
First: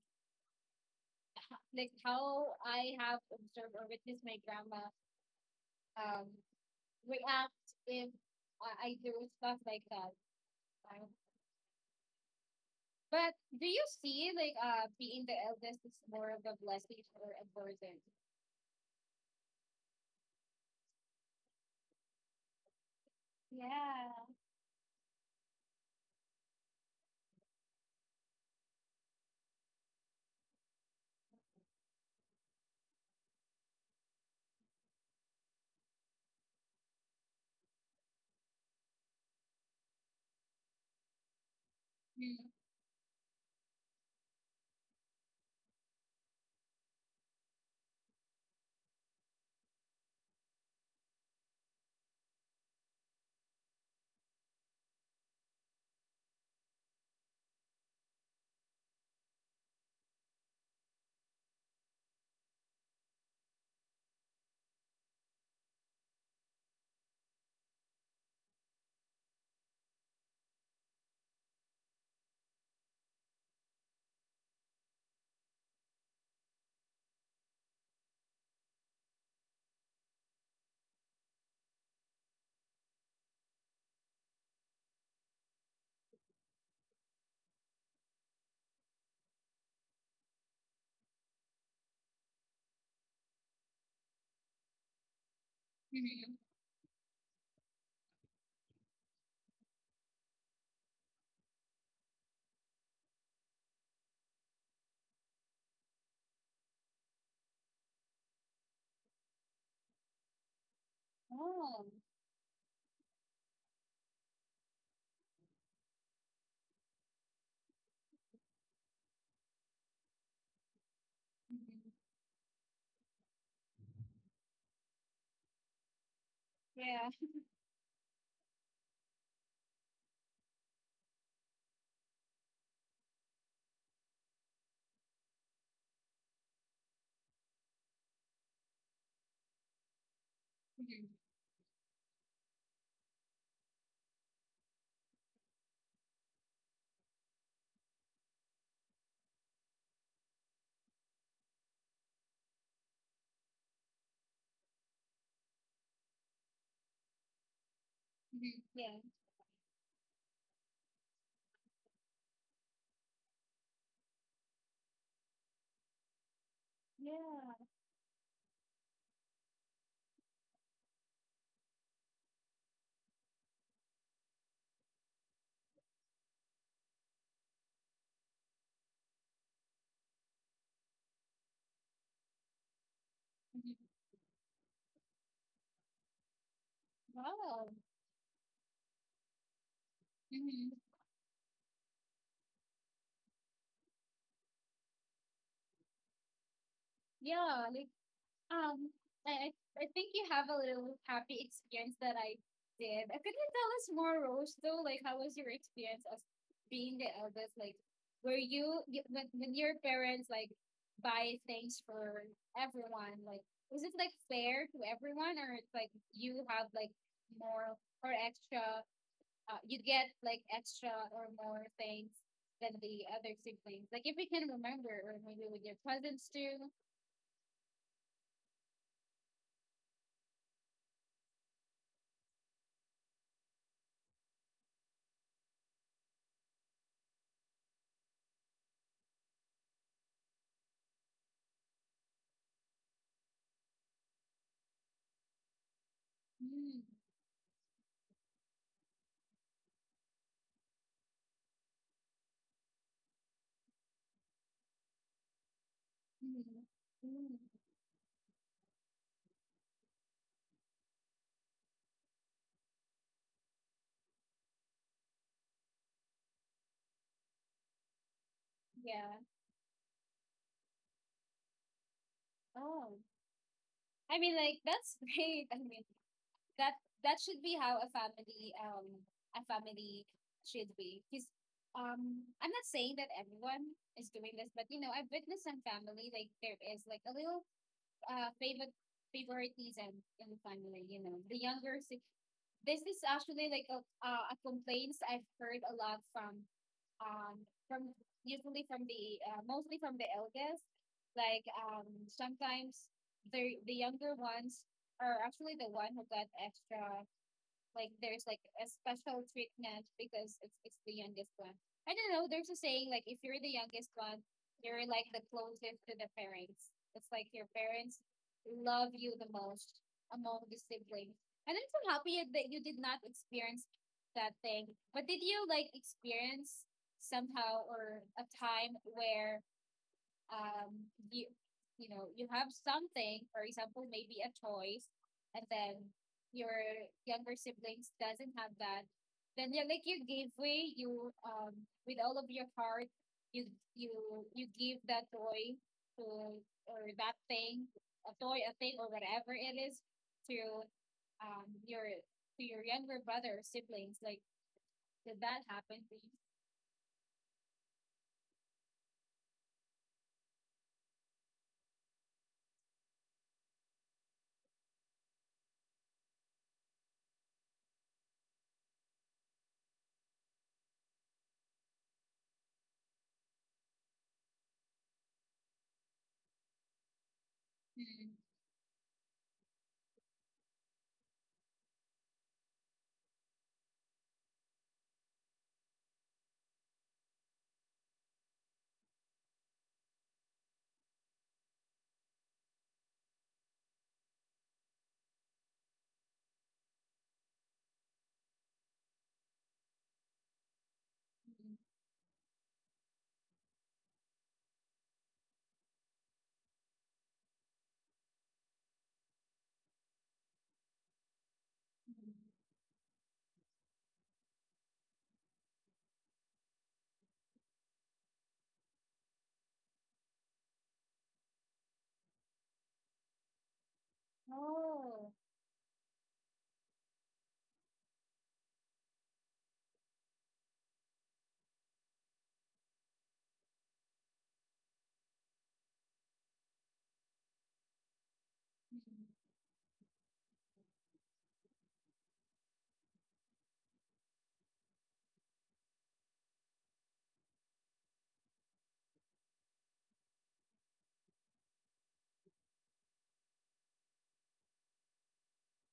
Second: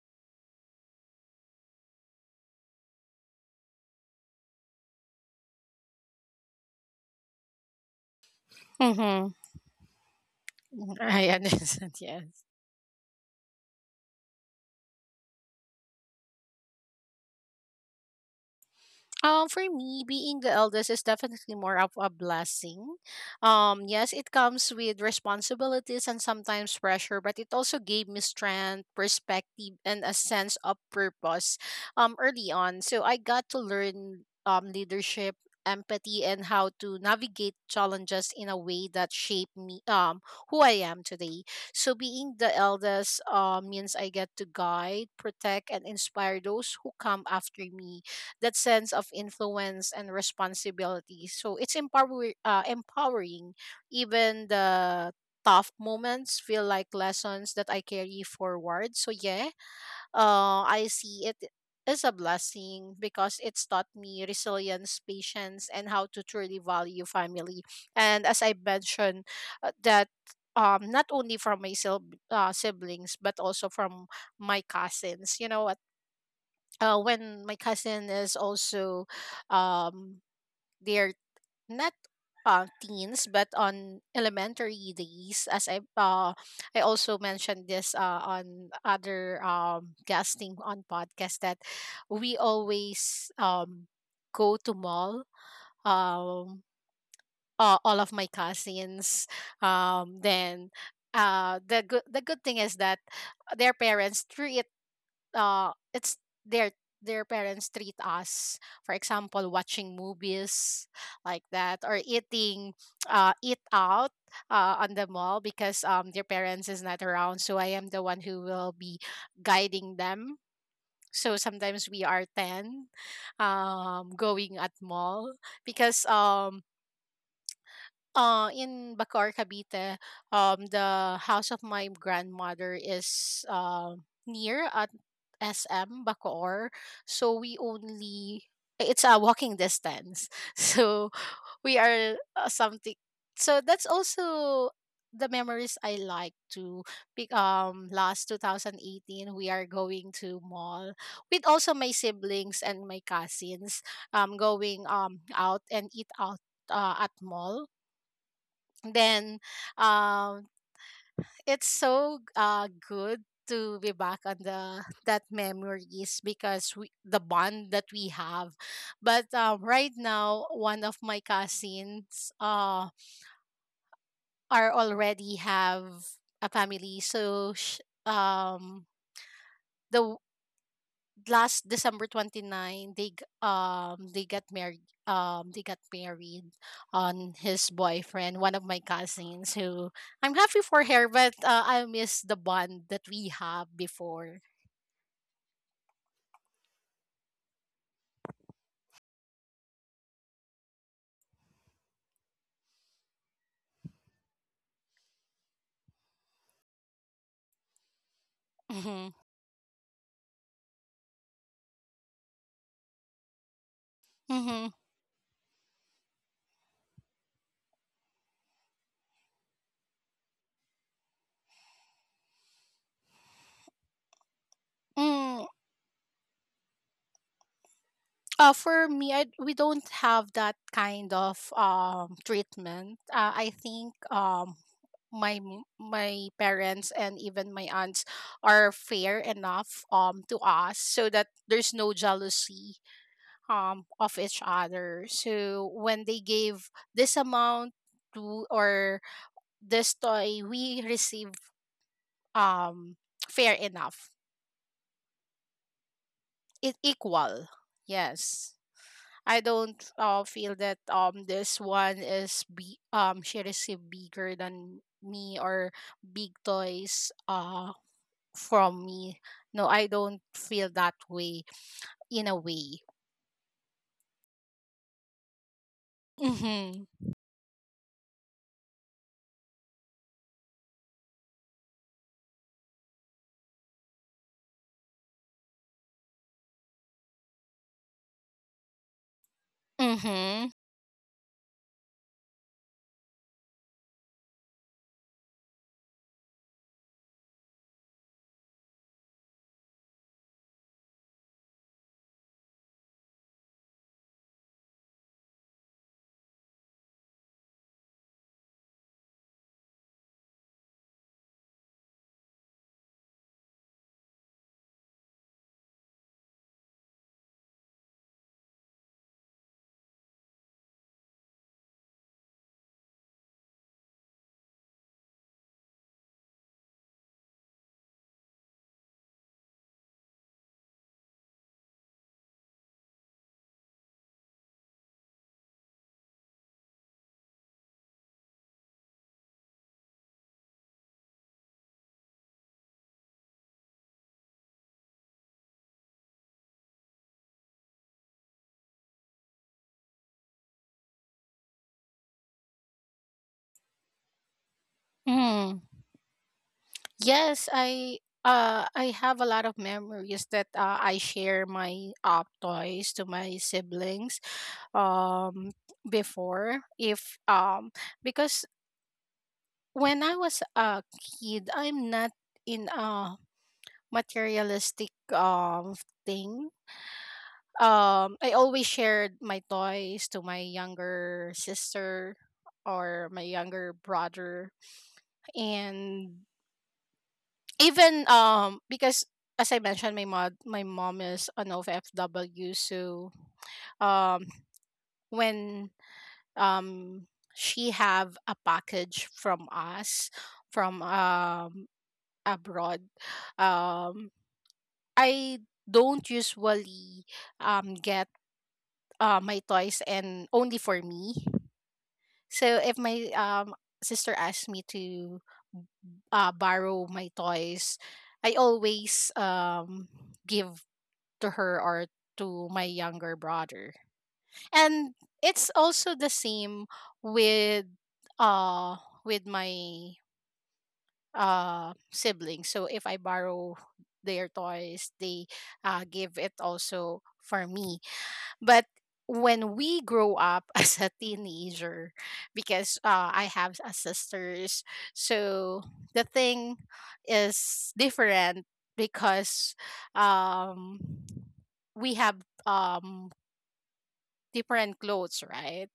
A: h- like how I have observed or witnessed my grandma um react if I, I do
B: Mhm.
A: stuff like that.
B: <laughs>
A: Um,
B: 哎呀，那 e 天，<laughs>
A: But do you see like uh being the eldest is more of a blessing or a burden?
B: Um, for me, being the eldest is definitely more of a blessing. Um,
A: Yeah.
B: yes, it comes with responsibilities and sometimes pressure, but it also gave me strength, perspective, and a sense of purpose. Um, early on, so I got to learn um leadership, empathy, and how to navigate challenges in a way that shaped me, um who I am today. So being the eldest um means I get to guide, protect, and inspire those who come after me, that sense of influence and responsibility. So it's empower uh, empowering. Even the tough moments feel like lessons that I carry forward. So yeah, uh, I see it as a blessing, because it's taught me resilience, patience, and how to truly value family. And as I mentioned, uh, that um not only from my sil- uh, siblings, but also from my cousins, you know what? Uh, when my cousin is also, um they're not uh, teens, but on elementary days, as I, uh i also mentioned this uh on other um guesting on podcast, that we always um go to mall,
A: Mm-hmm.
B: um uh, all of my cousins, um then, uh the good the good thing is that their parents treat uh it's their their parents treat us, for example watching movies like that,
A: Oh.
B: or eating uh eat out uh, on the mall, because um their parents is not around, so I am the one who will be guiding them. So sometimes
A: Mhm.
B: we are ten um going at mall, because um
A: Yeah.
B: uh in Bacoor, Cavite, um the house of my grandmother is uh, near at S M Bacoor. So we only, eh, it's a walking distance. <laughs> So
A: Mhm.
B: we are uh, something. So that's also the memories I like to pick, um last twenty eighteen we are going to mall with also my siblings and my cousins, um going um out and eat out uh, at mall.
A: Mhm. Yeah.
B: Then um it's so uh good to be back on the that memories, because we, the
A: Yeah.
B: bond that we have. But um, right now one of my cousins uh are already have a family, so sh- um the last December 29 they g- um they got married um they got married on his
A: Wow.
B: boyfriend, one of my cousins who, I'm happy
A: Hmm.
B: for her, but uh, I miss the bond that we have before.
A: Yeah, like, Um, I I I think you have a little happy experience that I did. Uh, Could you tell us more, Rose? Though, like, how was your experience as being the eldest? Like, were you
B: Mm-hmm.
A: y- when when your parents like buy things for everyone? Like, is it like
B: Mm-hmm.
A: fair to everyone, or it's like you have like more or extra? Uh, you get like extra or more things than the other siblings. Like, if you can remember, or
B: Mm,
A: maybe with your cousins too.
B: uh, for me, I, we don't have that kind of um treatment. uh, I think um my m- my parents and even my aunts are fair enough um to us, so that there's no jealousy um of each other. So when they gave this amount to, or this toy we receive, um fair enough,
A: Mhm.
B: it equal,
A: Mm.
B: yes. I don't uh, feel that um this one is, be um she received bigger than me, or big toys uh from me.
A: Yeah.
B: No, I don't feel that way, in a way.
A: Oh. I mean, like that's <laughs> great. I mean, that
B: Mm-hmm.
A: that should be how a family um a family should be. Because um I'm not saying that everyone is doing this, but you know, I've witnessed some family like there is like a little uh favorite favoritism in the
B: Mm-hmm.
A: family, you know. The younger sib- this is actually like a uh, a complaints I've heard a lot from um from usually from the uh, mostly from the eldest, like um sometimes the the younger ones are actually the one who got extra, like there's like a special treatment because it's it's the youngest one. I don't know. There's a saying like if you're the youngest one, you're like the closest to the parents. It's like your parents love you the most among the siblings. And I'm so happy that you did not experience that thing. But did you like experience somehow or a time where um you, you know, you have something, for example maybe a choice, and then your younger siblings doesn't have that, then you like you give way, you um with all of your heart, you you you give that toy to or that thing, a toy, a thing or whatever it is, to um your to your younger brother or siblings, like did that
B: Mm-hmm.
A: happen to you?
B: Yes, I uh I have a lot of memories that uh, I share my uh, toys to my siblings. Um before if um because When I was a kid, I'm not in a materialistic um thing.
A: Mm,
B: Um I always shared my toys to my younger sister or my younger brother. And even um because As I mentioned, my mod my mom is an O F W, so um when um she have a package from us, from
A: mm,
B: um abroad, um I don't usually um get uh, my toys and only for me.
A: mm.
B: So if my um sister asks me to uh, borrow my toys, I always um give to her or to my younger brother. And
A: Oh.
B: it's also the same with uh with my uh siblings. So if I borrow their toys, they uh give it also for me. But
A: Mhm.
B: when we grow up <laughs> as a teenager, because uh, I have a sisters, so the thing is different because um, we have um, different clothes, right?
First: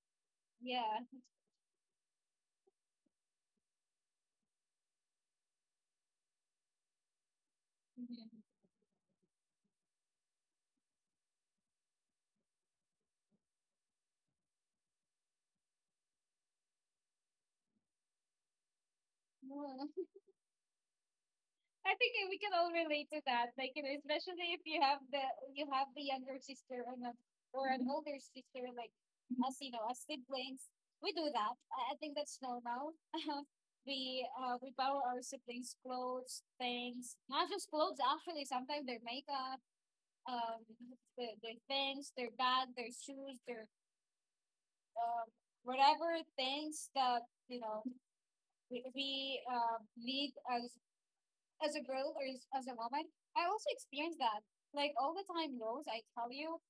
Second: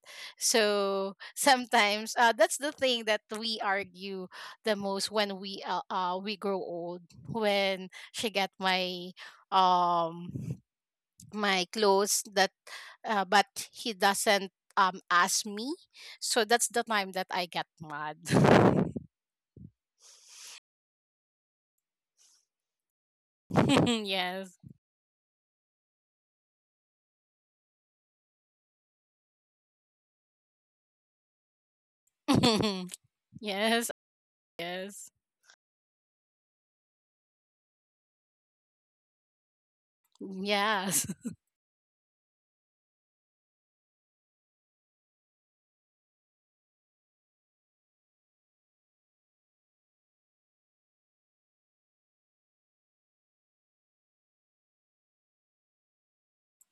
A: Yeah.
B: So <laughs> sometimes uh, that's the thing that we argue the most when we uh, uh we grow old. When
A: Yeah.
B: she got my um my clothes that uh, but he doesn't um ask me, so that's the time that I get mad.
A: Well, <laughs> I think we can all relate to that. Like, you know,
B: <laughs>
A: especially
B: Yes.
A: if you have the you have the younger sister and a, or an older sister, like us, you know, as siblings, we do that. I I think that's
B: <laughs>
A: normal. <laughs>
B: Yes,
A: We uh we borrow
B: yes,
A: our siblings' clothes, things, not just clothes. Actually, sometimes their makeup, um,
B: yes.
A: their, their things, their bag, their shoes, their um whatever things that you know we, we uh, need as as a girl or as as a woman, I also experienced that. Like all the time, knows I tell you,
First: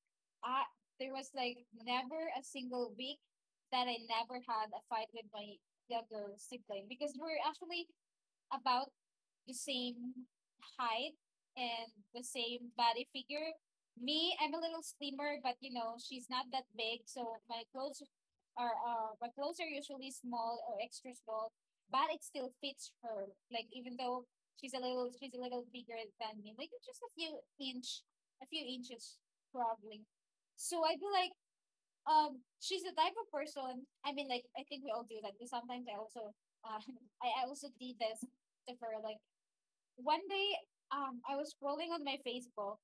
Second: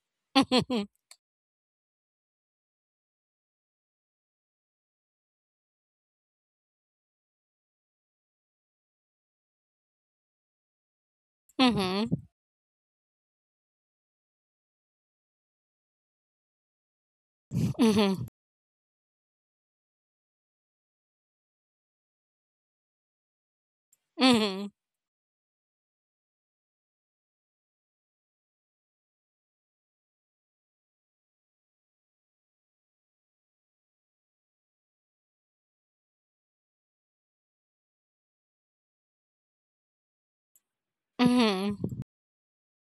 A: I
B: <laughs>
A: there was like never a single week that I never had a fight with my younger sibling because we're actually about the same height and
B: Mhm.
A: the same body figure. Me, I'm a little slimmer, but you know, she's not that big, so my clothes
B: Mhm.
A: are uh my clothes are usually small or extra small, but it still fits her. Like even though
B: Mhm.
A: she's a little she's a little bigger than me, like just a few inch, a few inches probably. So I feel like um, she's the type of person. I mean, like I think we all do that. Because sometimes I also, uh, <laughs> I, I also did this to her. Like one day, um, I was
B: Mhm.
A: scrolling on my Facebook.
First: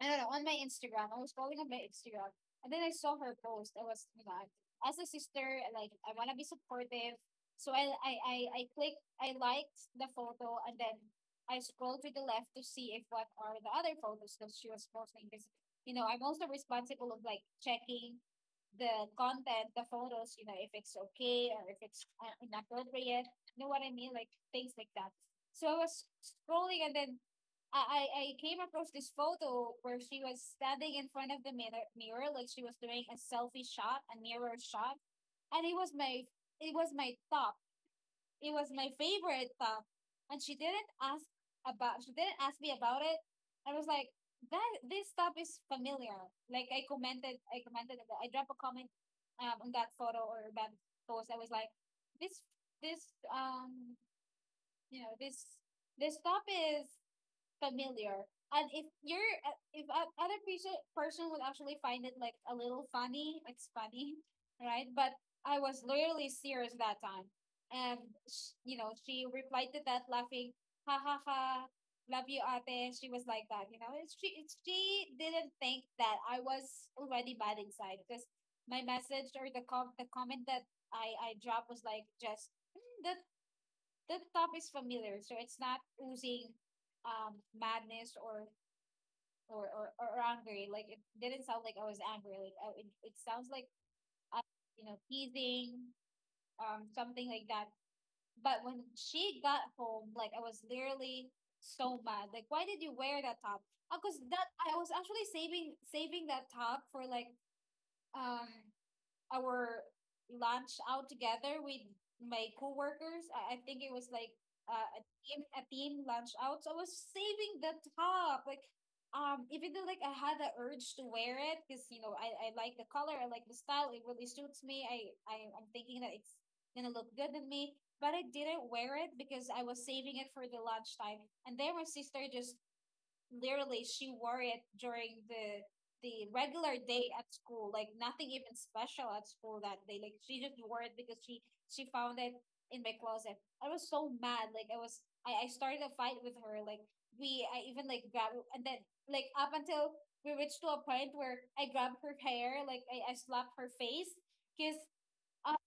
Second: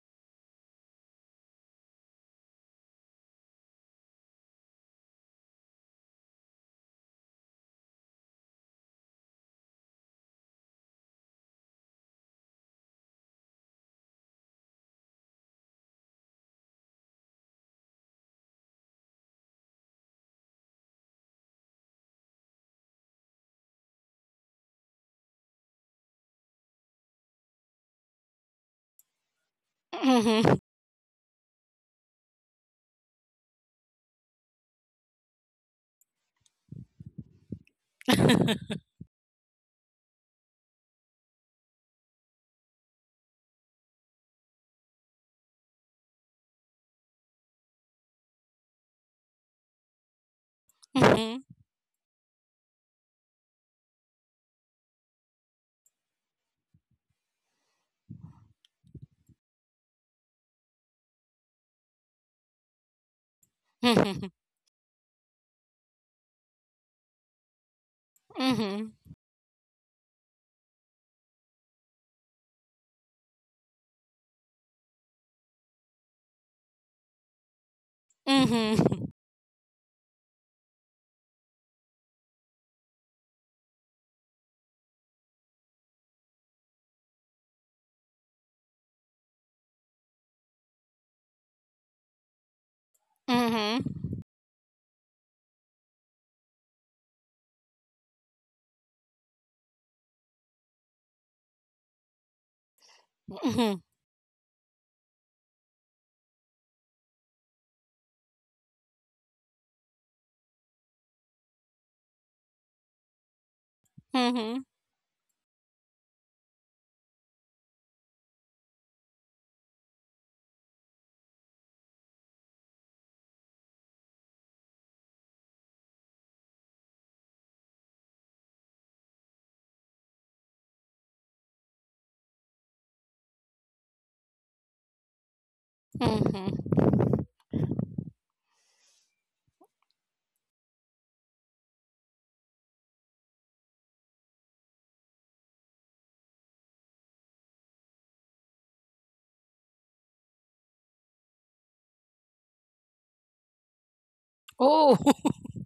A: I don't know, on my Instagram. I was scrolling on my Instagram, and then I saw her post. I was, you know, as a sister, like I wanna be supportive. So I I I I clicked. I liked the photo, and then I scrolled to the left to see if what are the other photos that she was posting. Because you know I'm also responsible of like checking the content, the photos, you know, if it's okay or if it's uh, inappropriate. You know what I mean? Like things like that. So I was scrolling and then I, I came across this photo where she was
B: Mhm.
A: standing in front of the mirror, mirror like she was doing a selfie shot, a mirror shot, and it was my it was my top it was
B: <laughs>
A: my favorite stuff. And she didn't ask about she didn't ask me about it. I was like, that this stuff is familiar. Like I commented I commented I dropped a comment um on that photo or that post. I
B: Mhm.
A: was like, this this um you know, this this stuff is familiar. And if you're uh, if a other person person would actually find it like a little funny, it's funny,
B: Mhm.
A: right? But I was literally serious that time, and sh- you know
B: Mhm.
A: she replied to that laughing, ha ha ha, love you, ate. She was like that, you know. It's she it's, she didn't think that I was already bad inside because my
B: Mhm.
A: message or the com the comment that I I dropped was like just "Mm, that the top is familiar, so it's not oozing um madness or or or, or angry. Like it didn't sound like I was angry. Like I, it, it sounds like
B: Mhm.
A: I, you know teasing, um something like that. But when she got home, like I was literally so mad. Like why did you wear that top?
B: Mhm.
A: Because that I was actually saving saving that top for like um our lunch out together with my coworkers. I, I think it was like
B: Mhm.
A: uh, a team a team lunch out. So I was saving the top, like um, even though like I had the urge to wear it because you know I, I like the color, I like the style, it really suits me. I, I I'm thinking that it's gonna look good on me, but I didn't wear it because I was saving it for the lunchtime. And then my sister just literally she wore it during the the regular
B: Mhm.
A: day at school, like nothing even special at school that day. Like she just wore it because she she found it in my closet. I was so mad. Like I was I, I started a fight with her. Like we I even like grabbed and then like up until we reached to a point where I grabbed her hair, like I, I slapped her face because
B: Oh. <laughs>
A: um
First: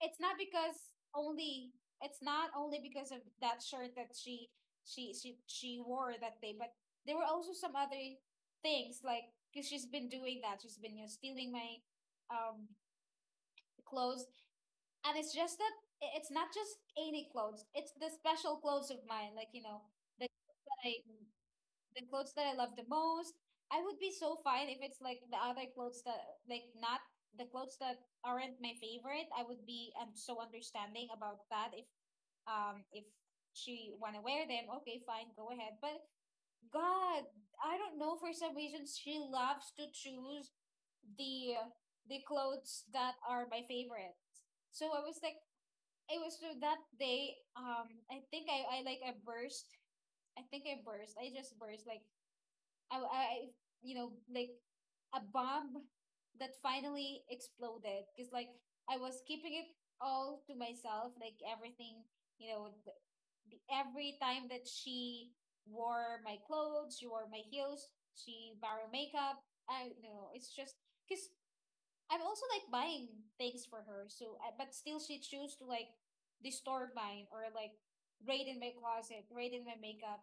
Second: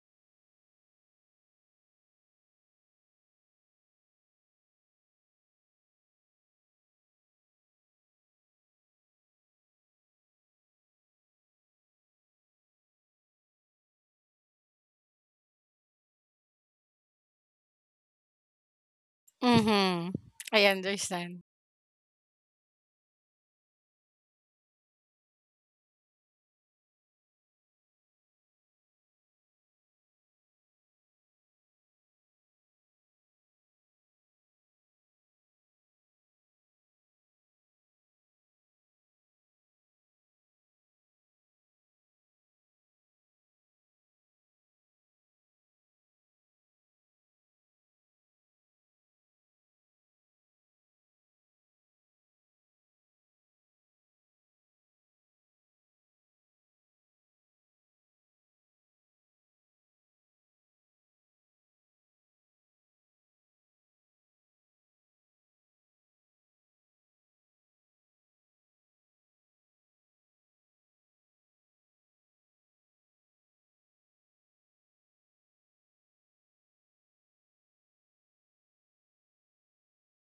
A: it's not because only it's not only because of that shirt that she she she she wore that day, but there were also some other things like because she's been doing that. She's been you know, stealing my um clothes, and it's just that i- it's not just any clothes. It's the special clothes of mine, like you know
B: Mhm.
A: the
B: I
A: that I
B: understand.
A: the clothes that I love the most. I would be so fine if it's like the other clothes that like not the clothes that aren't my favorite. I would be um, so understanding about that if um if she wanna wear them, okay, fine, go ahead. But God, I don't know for some reasons she loves to choose the the clothes that are my favorite. So I was like it was so that day, um I think I, I like I burst I think I burst. I just burst like I, I you know like a bomb that finally exploded because like I was keeping it all to myself like everything you know the, the, every time that she wore my clothes, she wore my heels, she borrowed makeup. I you know It's just because I'm also like buying things for her, so I, but still she choose to like distort mine or like raid in my closet raid in my makeup,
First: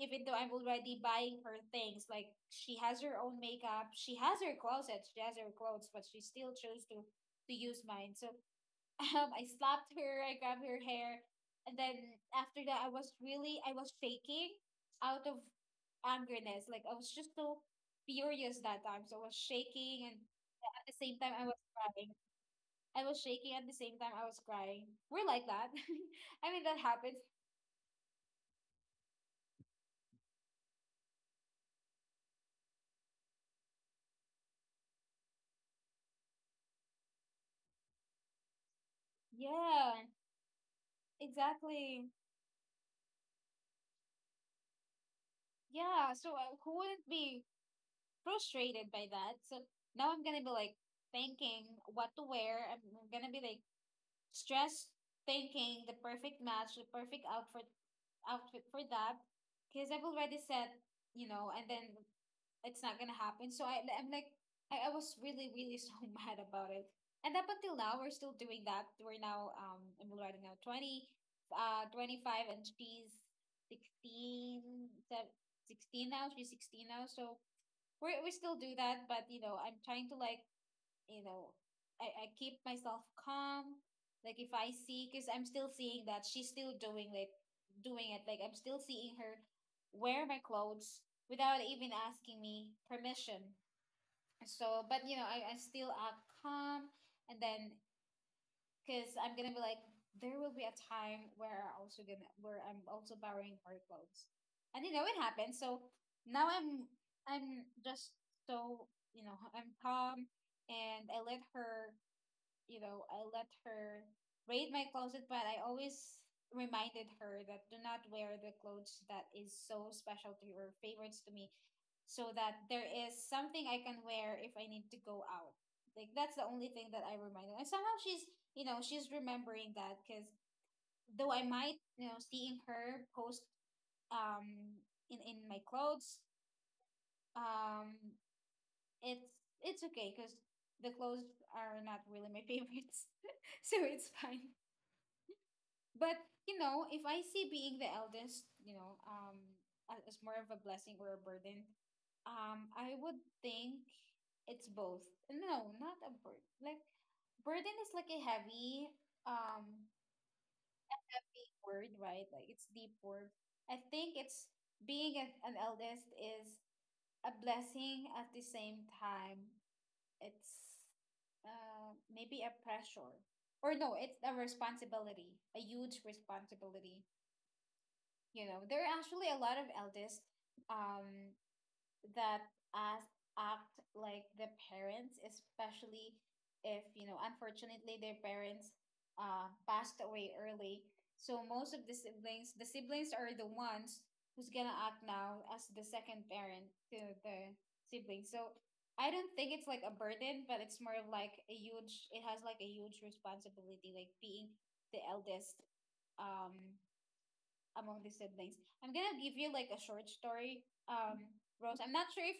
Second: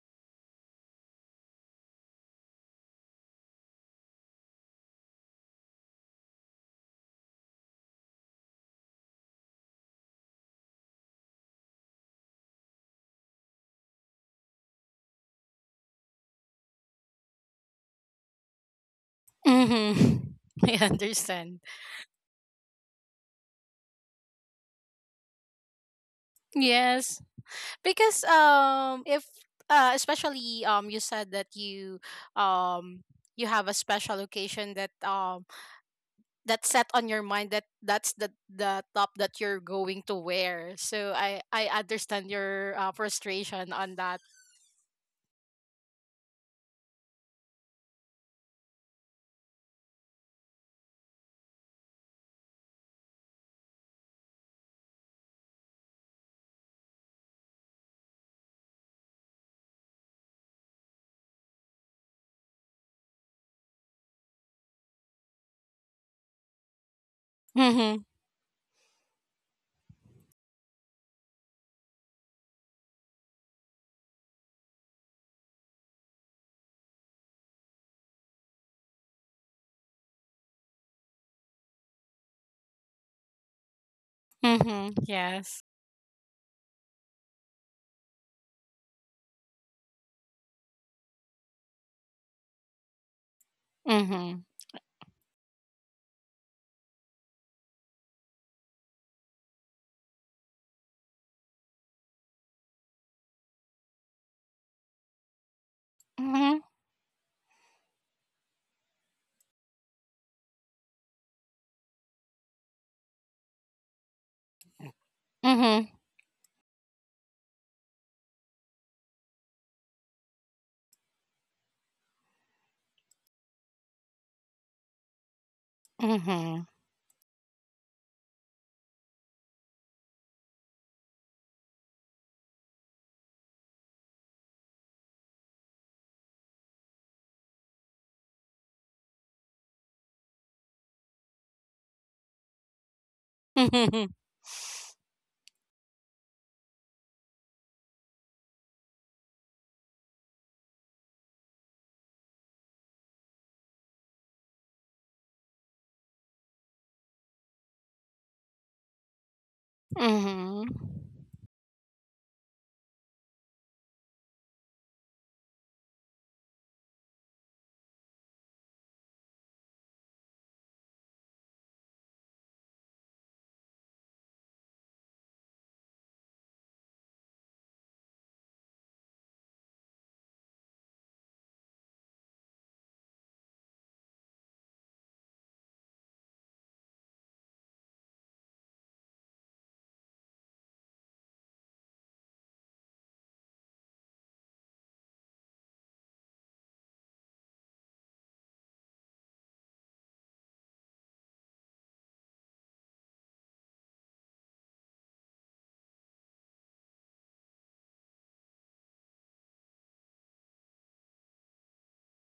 A: even though I'm already buying her things, like she has her own makeup, she has her closet, she has her clothes, but she still chose to to use mine. So <laughs> um, I slapped her, I grabbed her hair, and then after that, I was really I was shaking out of angerness. Like I was just so furious that time, so I was shaking, and
B: Mm-hmm. <laughs> I
A: at the same time, I
B: understand.
A: was crying. I was shaking at the same time I was crying. We're like that. <laughs> I mean, that
B: Yes,
A: happens.
B: because um, if uh, especially, um, you said that you um you have a special occasion that um that's set on your mind, that that's the the top that you're
A: Yeah,
B: going to wear. So I I
A: exactly.
B: understand your uh, frustration on that.
A: Yeah, so uh, who wouldn't be frustrated by that? So now I'm gonna be like thinking what to wear. I'm I'm gonna be like stressed thinking the perfect match, the perfect outfit outfit for that. Because I've already said, you know, and then it's not gonna happen. So I, I'm like, I, I was really, really so <laughs> mad about it. And up until
B: Mm-hmm.
A: now, we're still doing that. We're now, um, I'm right now twenty, uh, twenty-five, and she's sixteen, sev- sixteen now. She's sixteen now. So we're, we still do that. But, you know, I'm trying to like you know I, I keep myself calm, like if I
B: Mm-hmm.
A: see, because I'm
B: Yes.
A: still seeing that she's still doing like doing it, like I'm still seeing her wear my clothes without even asking me permission.
B: Mm-hmm.
A: So but you know I, I still act calm, and then because I'm gonna be like there will be a time where I also gonna where I'm also borrowing her clothes, and you know it happens. So now
B: Mm-hmm.
A: I'm I'm just, so you know, I'm calm, and I let her, you know, I let her raid my closet, but I
B: Mm-hmm.
A: always reminded her that do not wear the clothes that is so special to you or favorites to me, so that there is something I can wear if I need to go out. Like that's the
B: Mm-hmm.
A: only thing that I reminded. And somehow she's, you know, she's remembering that, because though I might, you know, seeing her post um in in my clothes, um, it's it's okay because the clothes are not really my favorites, <laughs> so
B: <laughs> Mm-hmm.
A: it's fine. But you know, if I see being the eldest, you know, um, a- as more of a blessing or a burden, um, I would think it's both. No, not a burden. Like burden is like a heavy um
B: Mm-hmm.
A: big word, right? Like it's deep word. I think it's being a, an eldest is a blessing at the same time. It's uh, maybe a pressure, or no, it's a responsibility, a huge responsibility. You know, there are actually a lot of elders um, that as act like the parents, especially if, you know, unfortunately their parents uh, passed away early. So most of the siblings, the siblings are the ones who's gonna act now as the second parent to the sibling. So I don't think it's like a burden, but it's more of like a huge, it has like a huge responsibility, like being the eldest. Um, among the siblings. I'm gonna give you like a short story, um, Rose. I'm not sure if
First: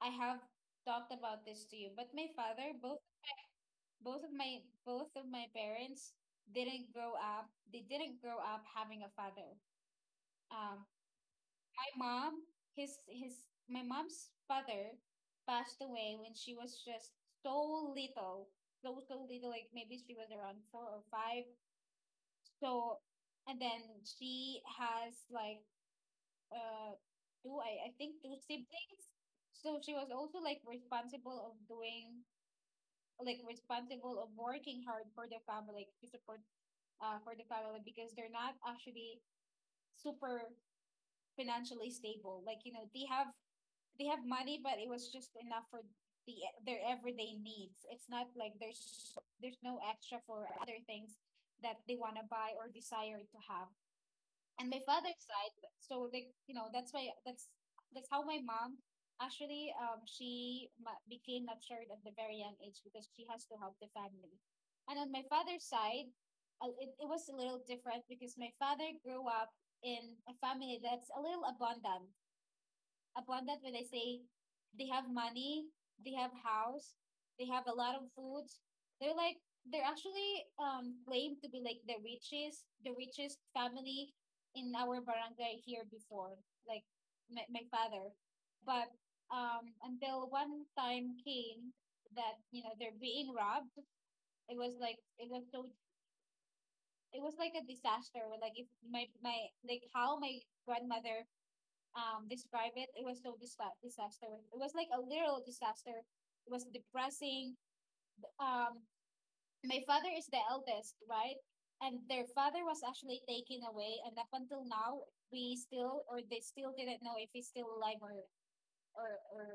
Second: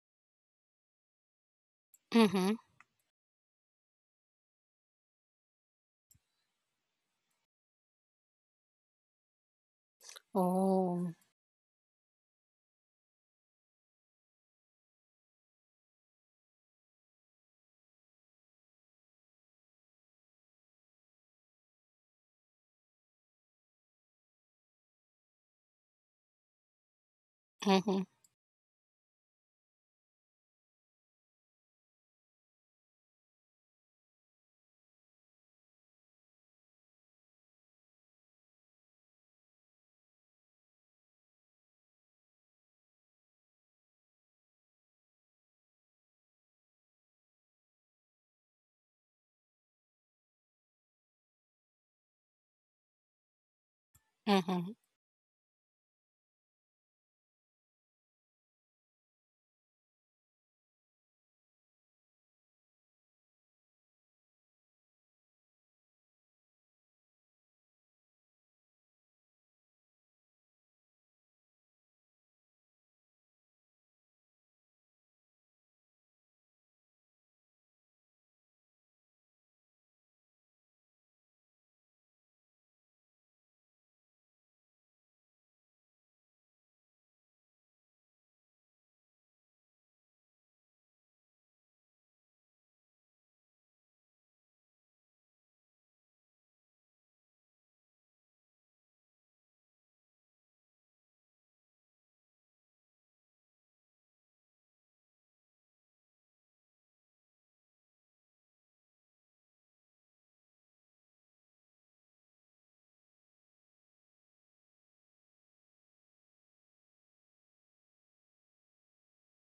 A: I have talked about this to you, but my
B: Mm-hmm.
A: father, both both of my both of my parents didn't grow up. They didn't grow up having a father. Um,
B: Oh.
A: my mom, his his my mom's father passed away when she was just so little, so so little. Like maybe she was around four or five. So, and then she has like uh two, I, I
B: Mm-hmm.
A: think two siblings. So she was also like responsible of doing like responsible of working hard for the family, to support uh for the family, because they're not actually super financially stable. Like, you know, they have they have money, but it was just enough for the their everyday needs. It's not like there's there's no extra for other things that they want to buy or desire to have. And my
B: Mm-hmm.
A: father's side, so like you know that's why that's that's how my mom actually um she ma- became matured at the very young age, because she has to help the family. And on my father's side, uh, it, it was a little different because my father grew up in a family that's a little abundant upon that. When I say they have money, they have house, they have a lot of foods, they're like they're actually um claimed to be like the richest, the richest family in our barangay here before, like my, my father. But um until one time came that, you know, they're being robbed. It was like it was so it was like a disaster. Like if my my like how my grandmother um describe it. It was so disa- disaster. It was like a literal disaster. It was depressing. Um, my father is the eldest, right? And their father was actually taken away, and up until now, we still or they still didn't know if he's still alive, or or or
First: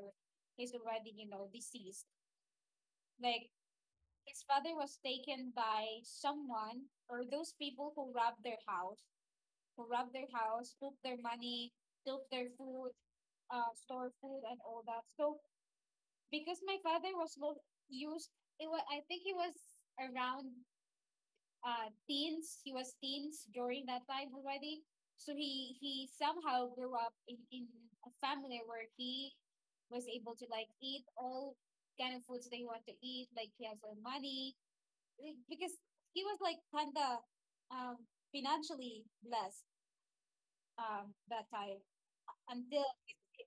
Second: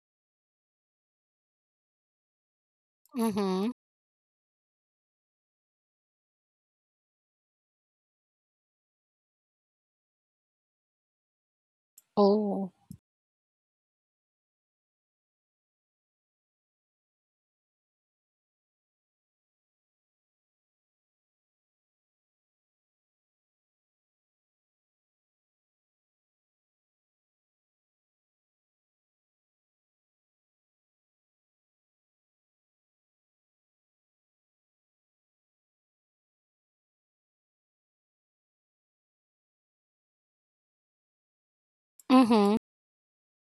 A: he's already you know deceased. Like
B: Mhm.
A: his father was taken by someone, or those people who robbed their house, who robbed their house, took their money, took their
B: Oh.
A: food, uh, store food, and all that. So because my father was both used it was I think he was around, uh teens. He was teens during that time already. So he he somehow grew up in, in a family where he was able to, like, eat all kind of foods that he wanted to eat, like he has all money, like, because he was like kind of um financially blessed, um that time,
B: Mhm.
A: until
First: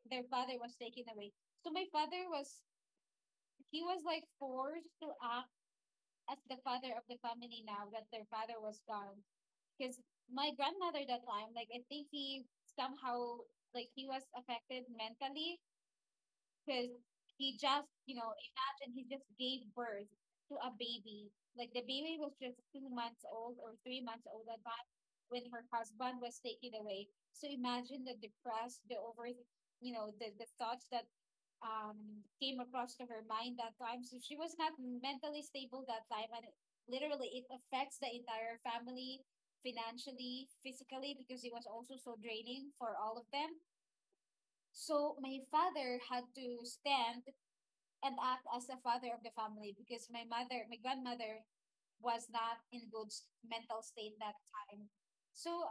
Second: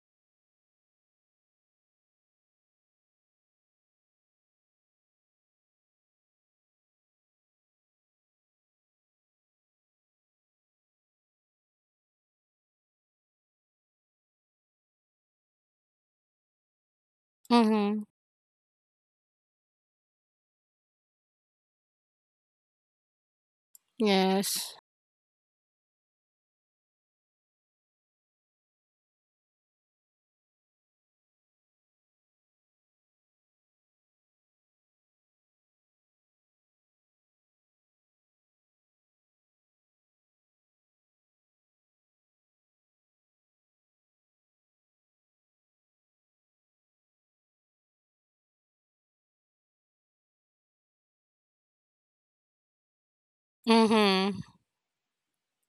A: their father was taken away. So my father was he was like forced to act as the father of the family now that their father was gone. Because my grandmother that time, like I think he somehow like he was affected mentally because he just,
B: Mhm.
A: you know imagine, he just gave birth to a baby. Like the baby was just two months old or three months old at
B: Yes.
A: that when her husband was taken away. So imagine the depressed, the over you know the the thoughts that um came across to her mind that time. So she was not mentally stable that time, and literally it affects the entire family financially, physically, because it was also so draining for all of them. So my father had to stand and act as the father of the family because my mother, my grandmother, was not in good s- mental state that
B: Mhm.
A: time. So,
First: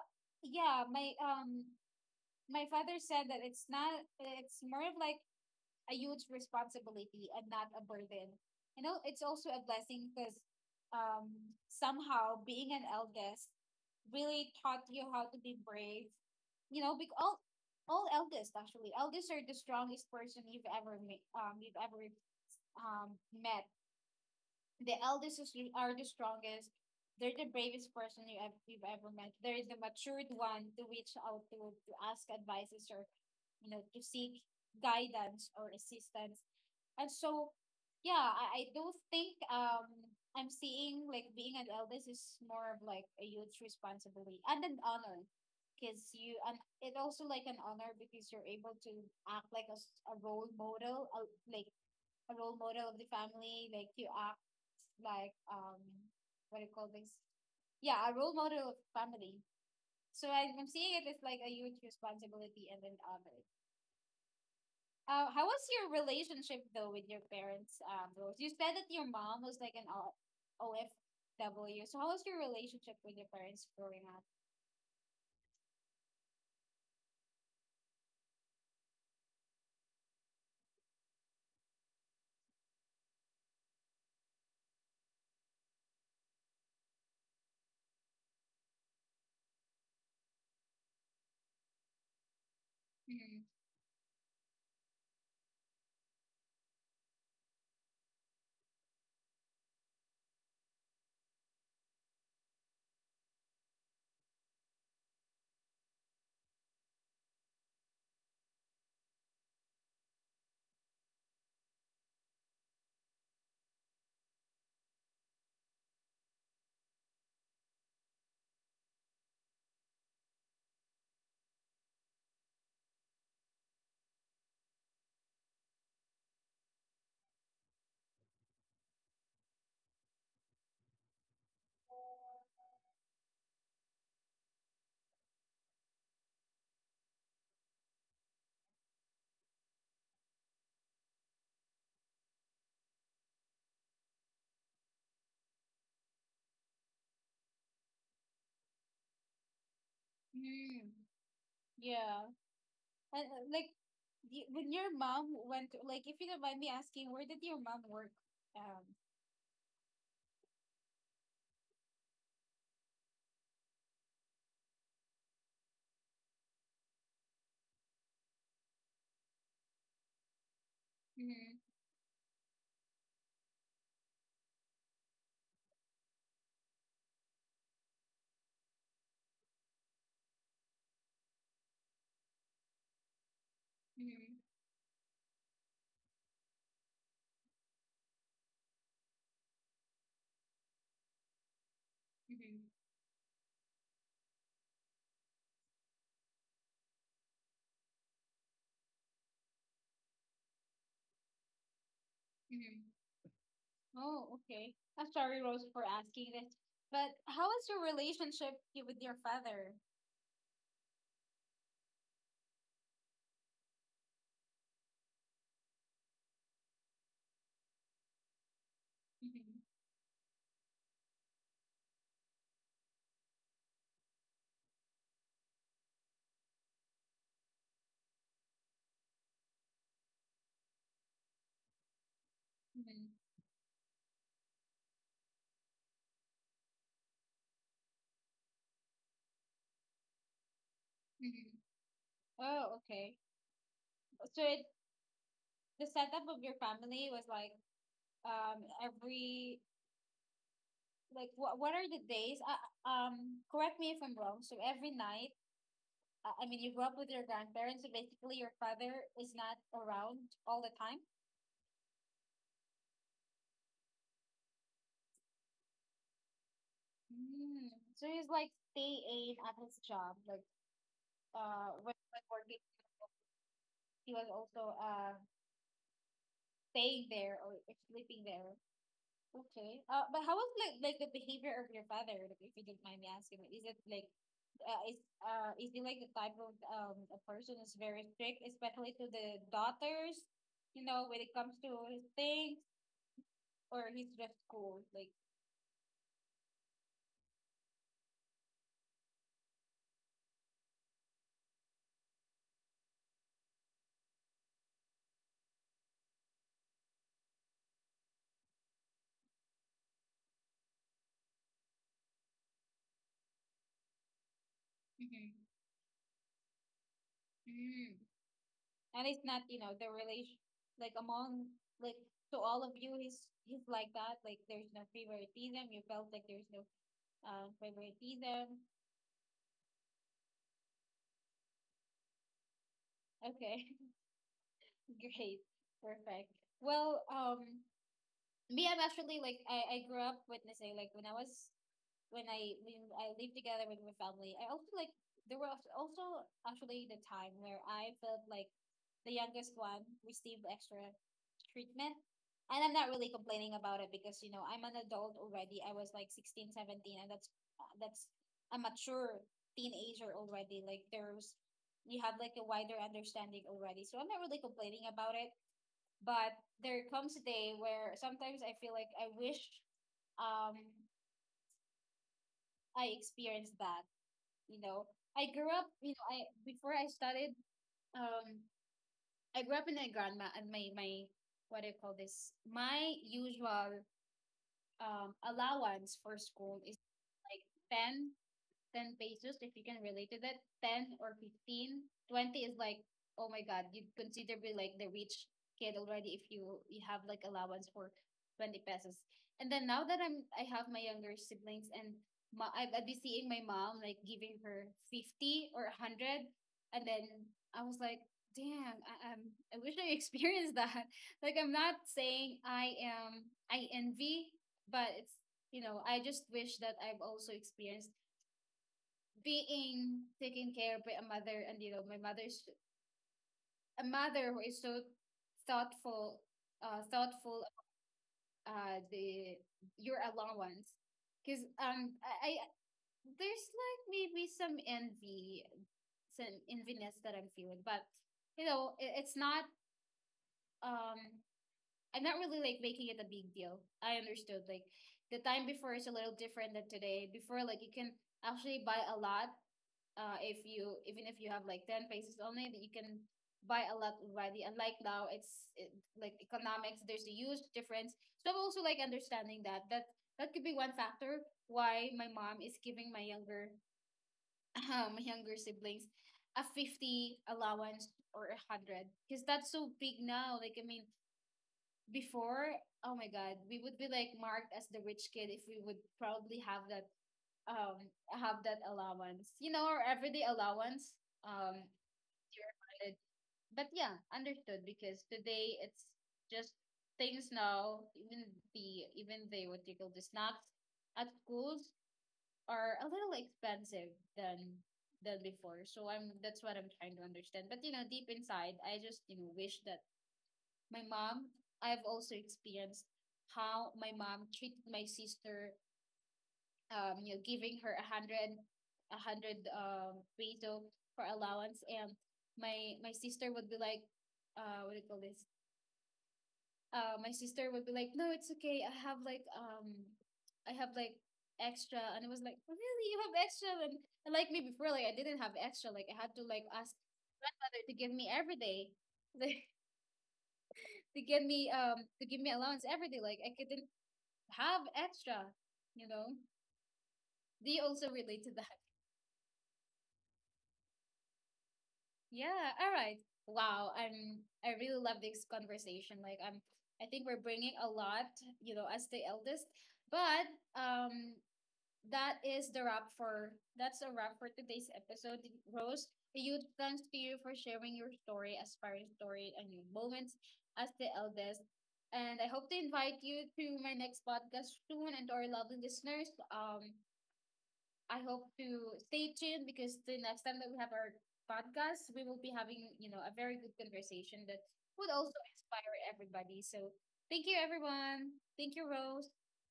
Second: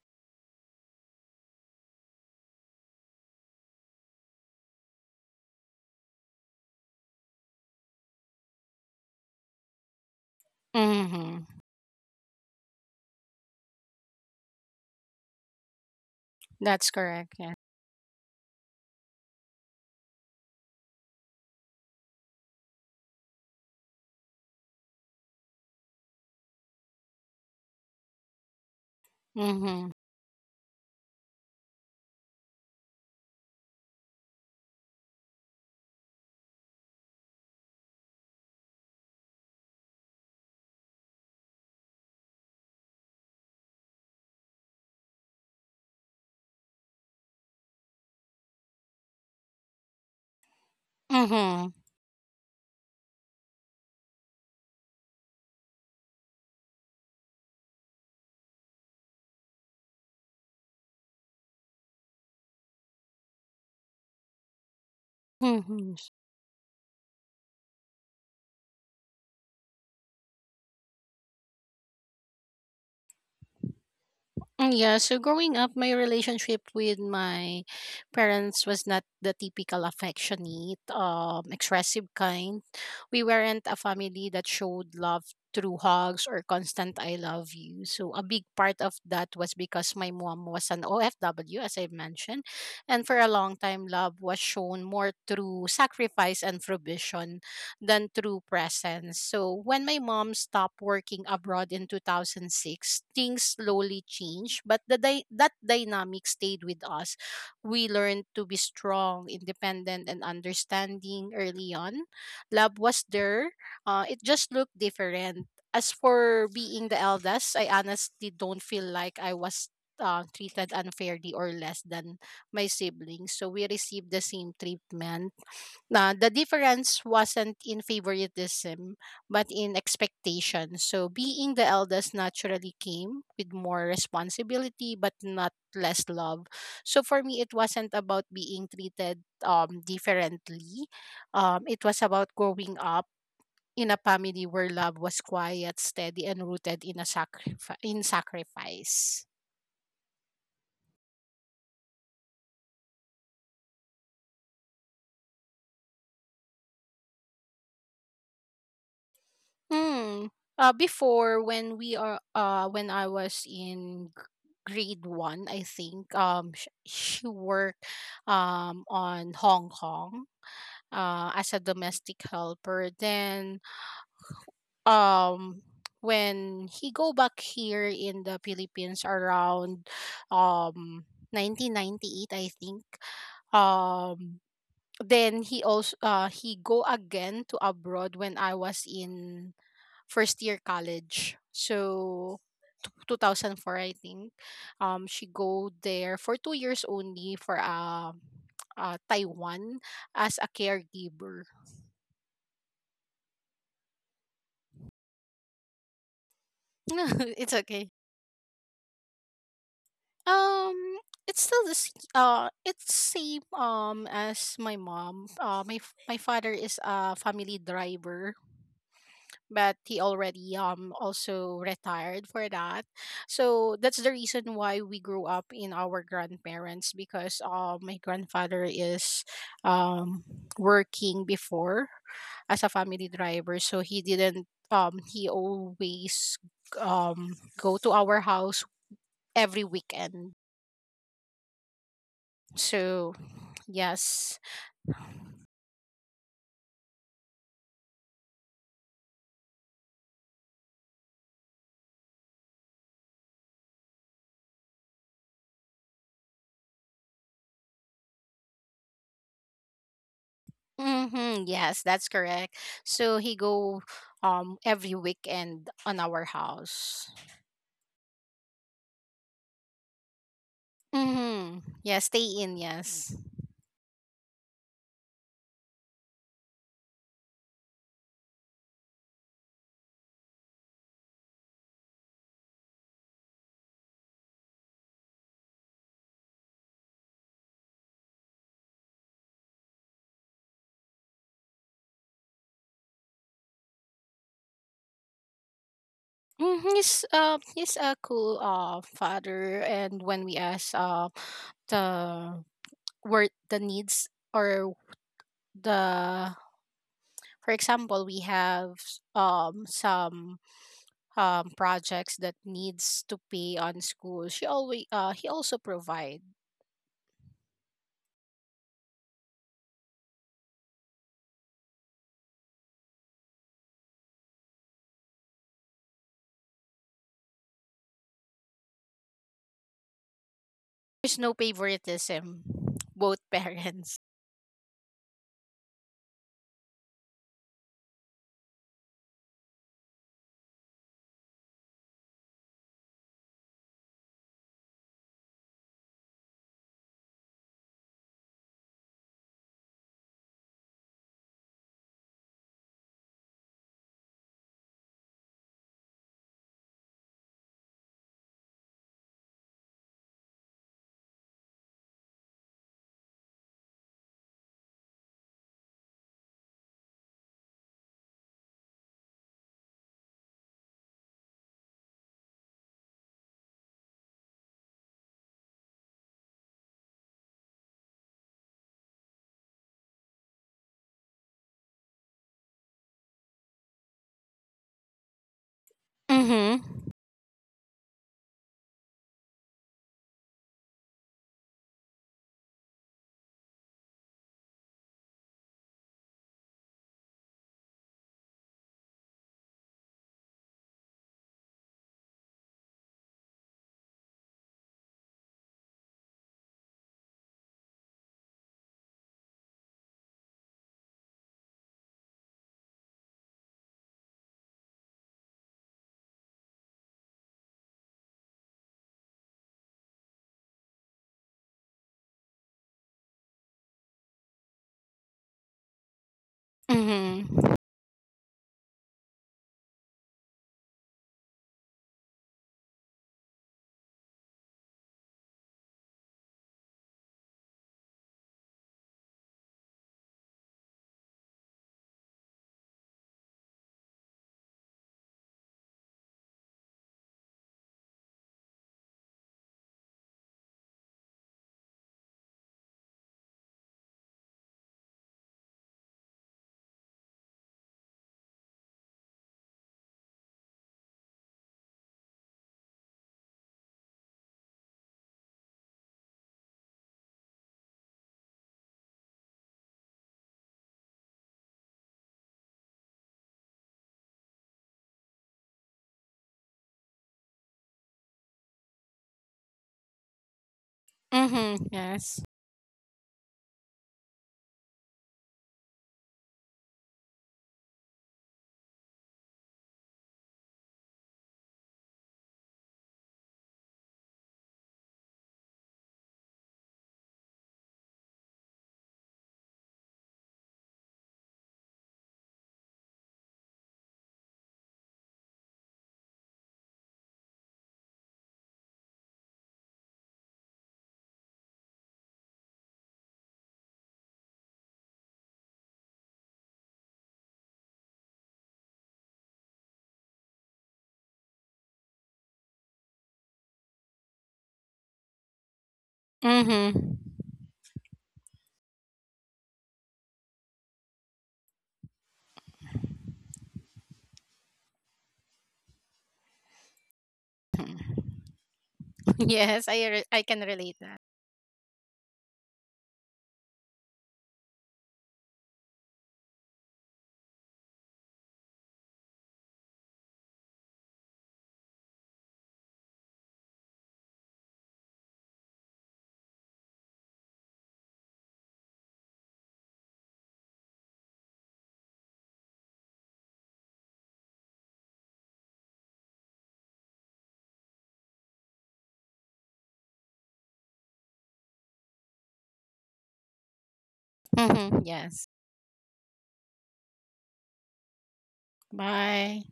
A: yeah, my um my father said that it's not it's more of like a huge responsibility and not a burden. You know, it's also a blessing because, um,
B: Mhm.
A: somehow being an eldest really taught you how to be brave. You
B: That's
A: know, because
B: correct.
A: all
B: Yeah.
A: all eldest, actually, eldest are the strongest person you've ever met. Um, you've ever um met. The eldest is, are the strongest. They're the bravest person you ever, you've ever met. They're the
B: Mhm.
A: matured one to reach out to to ask advices or, you know to seek guidance or assistance. And so, yeah, I, I do think, um I'm seeing like being an eldest is more of like a huge responsibility and an honor. Because you, and it also like an honor because you're able to act like a, s- a role model, a, like
B: Mhm.
A: a role model of the family. Like you act like, um what do you call this? Yeah, a role model of family. So I, I'm seeing it as like a huge responsibility and an honor. Uh, how was your
B: Mhm.
A: relationship though with your parents? Um, Rose, you said that your mom was like an O- OFW. So how was your relationship with your parents growing up?
B: Mm, Yeah, so growing up, my relationship with my parents was not the typical affectionate, um, expressive kind. We weren't a family that showed love through hugs or constant "I love you." So a big part of that was because my mom was an O F W, as I mentioned, and for a long time, love was shown more through sacrifice and provision than through presence. So when my mom stopped working abroad in twenty oh six, things slowly changed, but the dy- that dynamic stayed with us. We learned to be strong, independent, and understanding early on. Love was there. Uh, it just looked different. As for being the eldest, I honestly don't feel like I was uh, treated unfairly or less than my siblings. So we received the same treatment. Nah, the difference wasn't in favoritism, but in expectation. So being the eldest naturally came with more responsibility, but not less love. So for me, it wasn't about being treated um differently. Um, it was about growing up in a family where love was quiet, steady, and rooted in a sacri- in sacrifice.
A: Mm-hmm. Yeah, and uh, like, y- when your mom went, to- like, if you don't mind me asking, where did your mom work? Um.
B: Hmm. Uh, before, when we are uh when I was in gr- grade one, I think, um sh- she worked um on Hong Kong uh as
A: Mm-hmm.
B: a domestic helper. Then um when he go back here in the Philippines around um nineteen ninety-eight, I think.
A: Mm-hmm.
B: um then he also uh he go again to abroad when I was in first year college. So
A: Mm-hmm.
B: t- two thousand four, I think. Um she go there for two years only for uh, uh Taiwan as a caregiver.
A: Mm-hmm. Oh, okay. I'm sorry, Rose, for asking this. But
B: <laughs>
A: how
B: It's
A: was your
B: okay.
A: relationship y- with your father?
B: Um it's still this uh it's same um as my mom. Uh my f- my father is a family driver,
A: Mm-hmm.
B: but he already um also retired for that. So that's the reason why we grew up in our grandparents because, uh, my grandfather is um working before as a
A: Mm-hmm.
B: family driver, so he didn't um he always um go to our house every weekend.
A: Mm-hmm. Oh, okay.
B: So yes.
A: So it the setup of your family was like, um every, like, what what are the days? Uh, um, correct me if I'm wrong. So every night, uh, I mean, you grew up with your grandparents, so basically your father is not around all the time.
B: Mm-hmm. Yes, that's correct. So he go um every weekend on our house.
A: Mm. So he's like staying at his job, like,
B: Mm-hmm.
A: uh when,
B: Yeah,
A: when
B: stay in,
A: working,
B: yes.
A: he was also uh staying there or sleeping there. Okay. Uh, but how was, like like the behavior of your father? Like, if you don't mind me asking, like, is it like uh, is uh is he like the type of, um a person is very strict, especially to the daughters, you know, when it comes to his things or his just cool, like.
B: Mm-hmm. He's uh he's a cool uh father, and when we ask uh the word, the needs, or the, for example, we have um some um projects that needs to pay on school, she always uh
A: Mm-hmm.
B: he also provide.
A: Mm-hmm. And it's not, you know, the relation, like, among, like, to all of you, he's he's like that, like there's no favoritism. You felt like there's no um favoritism.
B: There's no favoritism. Both
A: Okay,
B: parents.
A: <laughs> great, perfect. Well, um me, I'm actually like, I, I grew up witnessing, like, when I was when I when I lived together with my family. I also, like, there was also actually the time where I felt like the youngest one received extra treatment. And I'm not really complaining about it because, you know I'm an adult already. I was like sixteen, seventeen, and that's that's a mature teenager already. Like, there's you have like a wider understanding already. So I'm not really complaining about it. But there comes a day where sometimes I feel like I wish, um I experienced that, you know I grew up, you know I before I started um I grew up in my grandma and my my what do you call this, my usual um allowance for school
B: Mhm.
A: is like 10 10 pesos. If you can relate to that, ten or fifteen, twenty is like, oh my god, you consider be like the rich kid already if you you have like allowance for twenty pesos. And then, now that i'm I have my younger siblings, and ma- I- would be seeing my mom like giving her fifty or a hundred. And then I was like, damn, i um, i wish I experienced that <laughs> like, I'm not saying i am I envy, but it's, you know I just wish that I've also experienced being taken care of by a mother. And, you know my mother's a mother who is so thoughtful, uh
B: Mhm.
A: thoughtful uh the your allowance. Because, um I, I there's like maybe some envy some enviness that I'm feeling. But, you know it, it's not, um I'm not really like making it a big deal. I understood like the time before is a little different than today. Before, like, you can actually buy a lot, uh if you even if you have like ten pesos only, that you can buy a lot already. And like now it's, it, like, economics, there's a huge difference. So I'm also like understanding that, that that could be one factor why my mom is giving my younger <laughs> my younger siblings a fifty allowance or a 100, because that's so big now. Like, I mean before, oh my god, we would be like marked as the rich kid if we would probably have that um have that allowance, you know, our everyday allowance, um
B: Mhm. Yes.
A: you're provided. But yeah, understood, because today it's just, things now, even the even the what you call, the snacks at schools are a little expensive than than before. So, I'm that's what I'm trying to understand. But you know, deep inside, I just, you know wish that my mom I've also experienced how my mom treated my sister. um, you know, giving her a hundred, a hundred um peso for allowance. And my my sister would be like, uh, what do you call this? Uh, my sister would be like, no, it's okay. I have like um, I have like extra. And it was like, really, you have extra? And, and, like me before, like I didn't have extra, like I had to like ask
B: Mhm.
A: grandmother to give me every day <laughs> like to give me um to give me allowance every day, like I couldn't have extra, you know. Do you also
B: Mhm.
A: relate to that?
B: <laughs> Yes, I re- I can relate that.
A: Yeah, all right. Wow, I'm I really love this conversation. Like, I'm I think we're bringing a lot, you know, as the eldest. But, um that is the wrap for that's a wrap for today's episode. Rose, a huge thanks to you for sharing your story, aspiring story and your moments as the eldest. And I hope to invite you to my next podcast soon, and to our lovely listeners. Um I hope to stay tuned because the next time that we have our podcast, we will be having, you know, a very good conversation that
B: Mhm.
A: would also
B: Yes.
A: inspire everybody. So, thank you, everyone. Thank you, Rose.
B: Bye.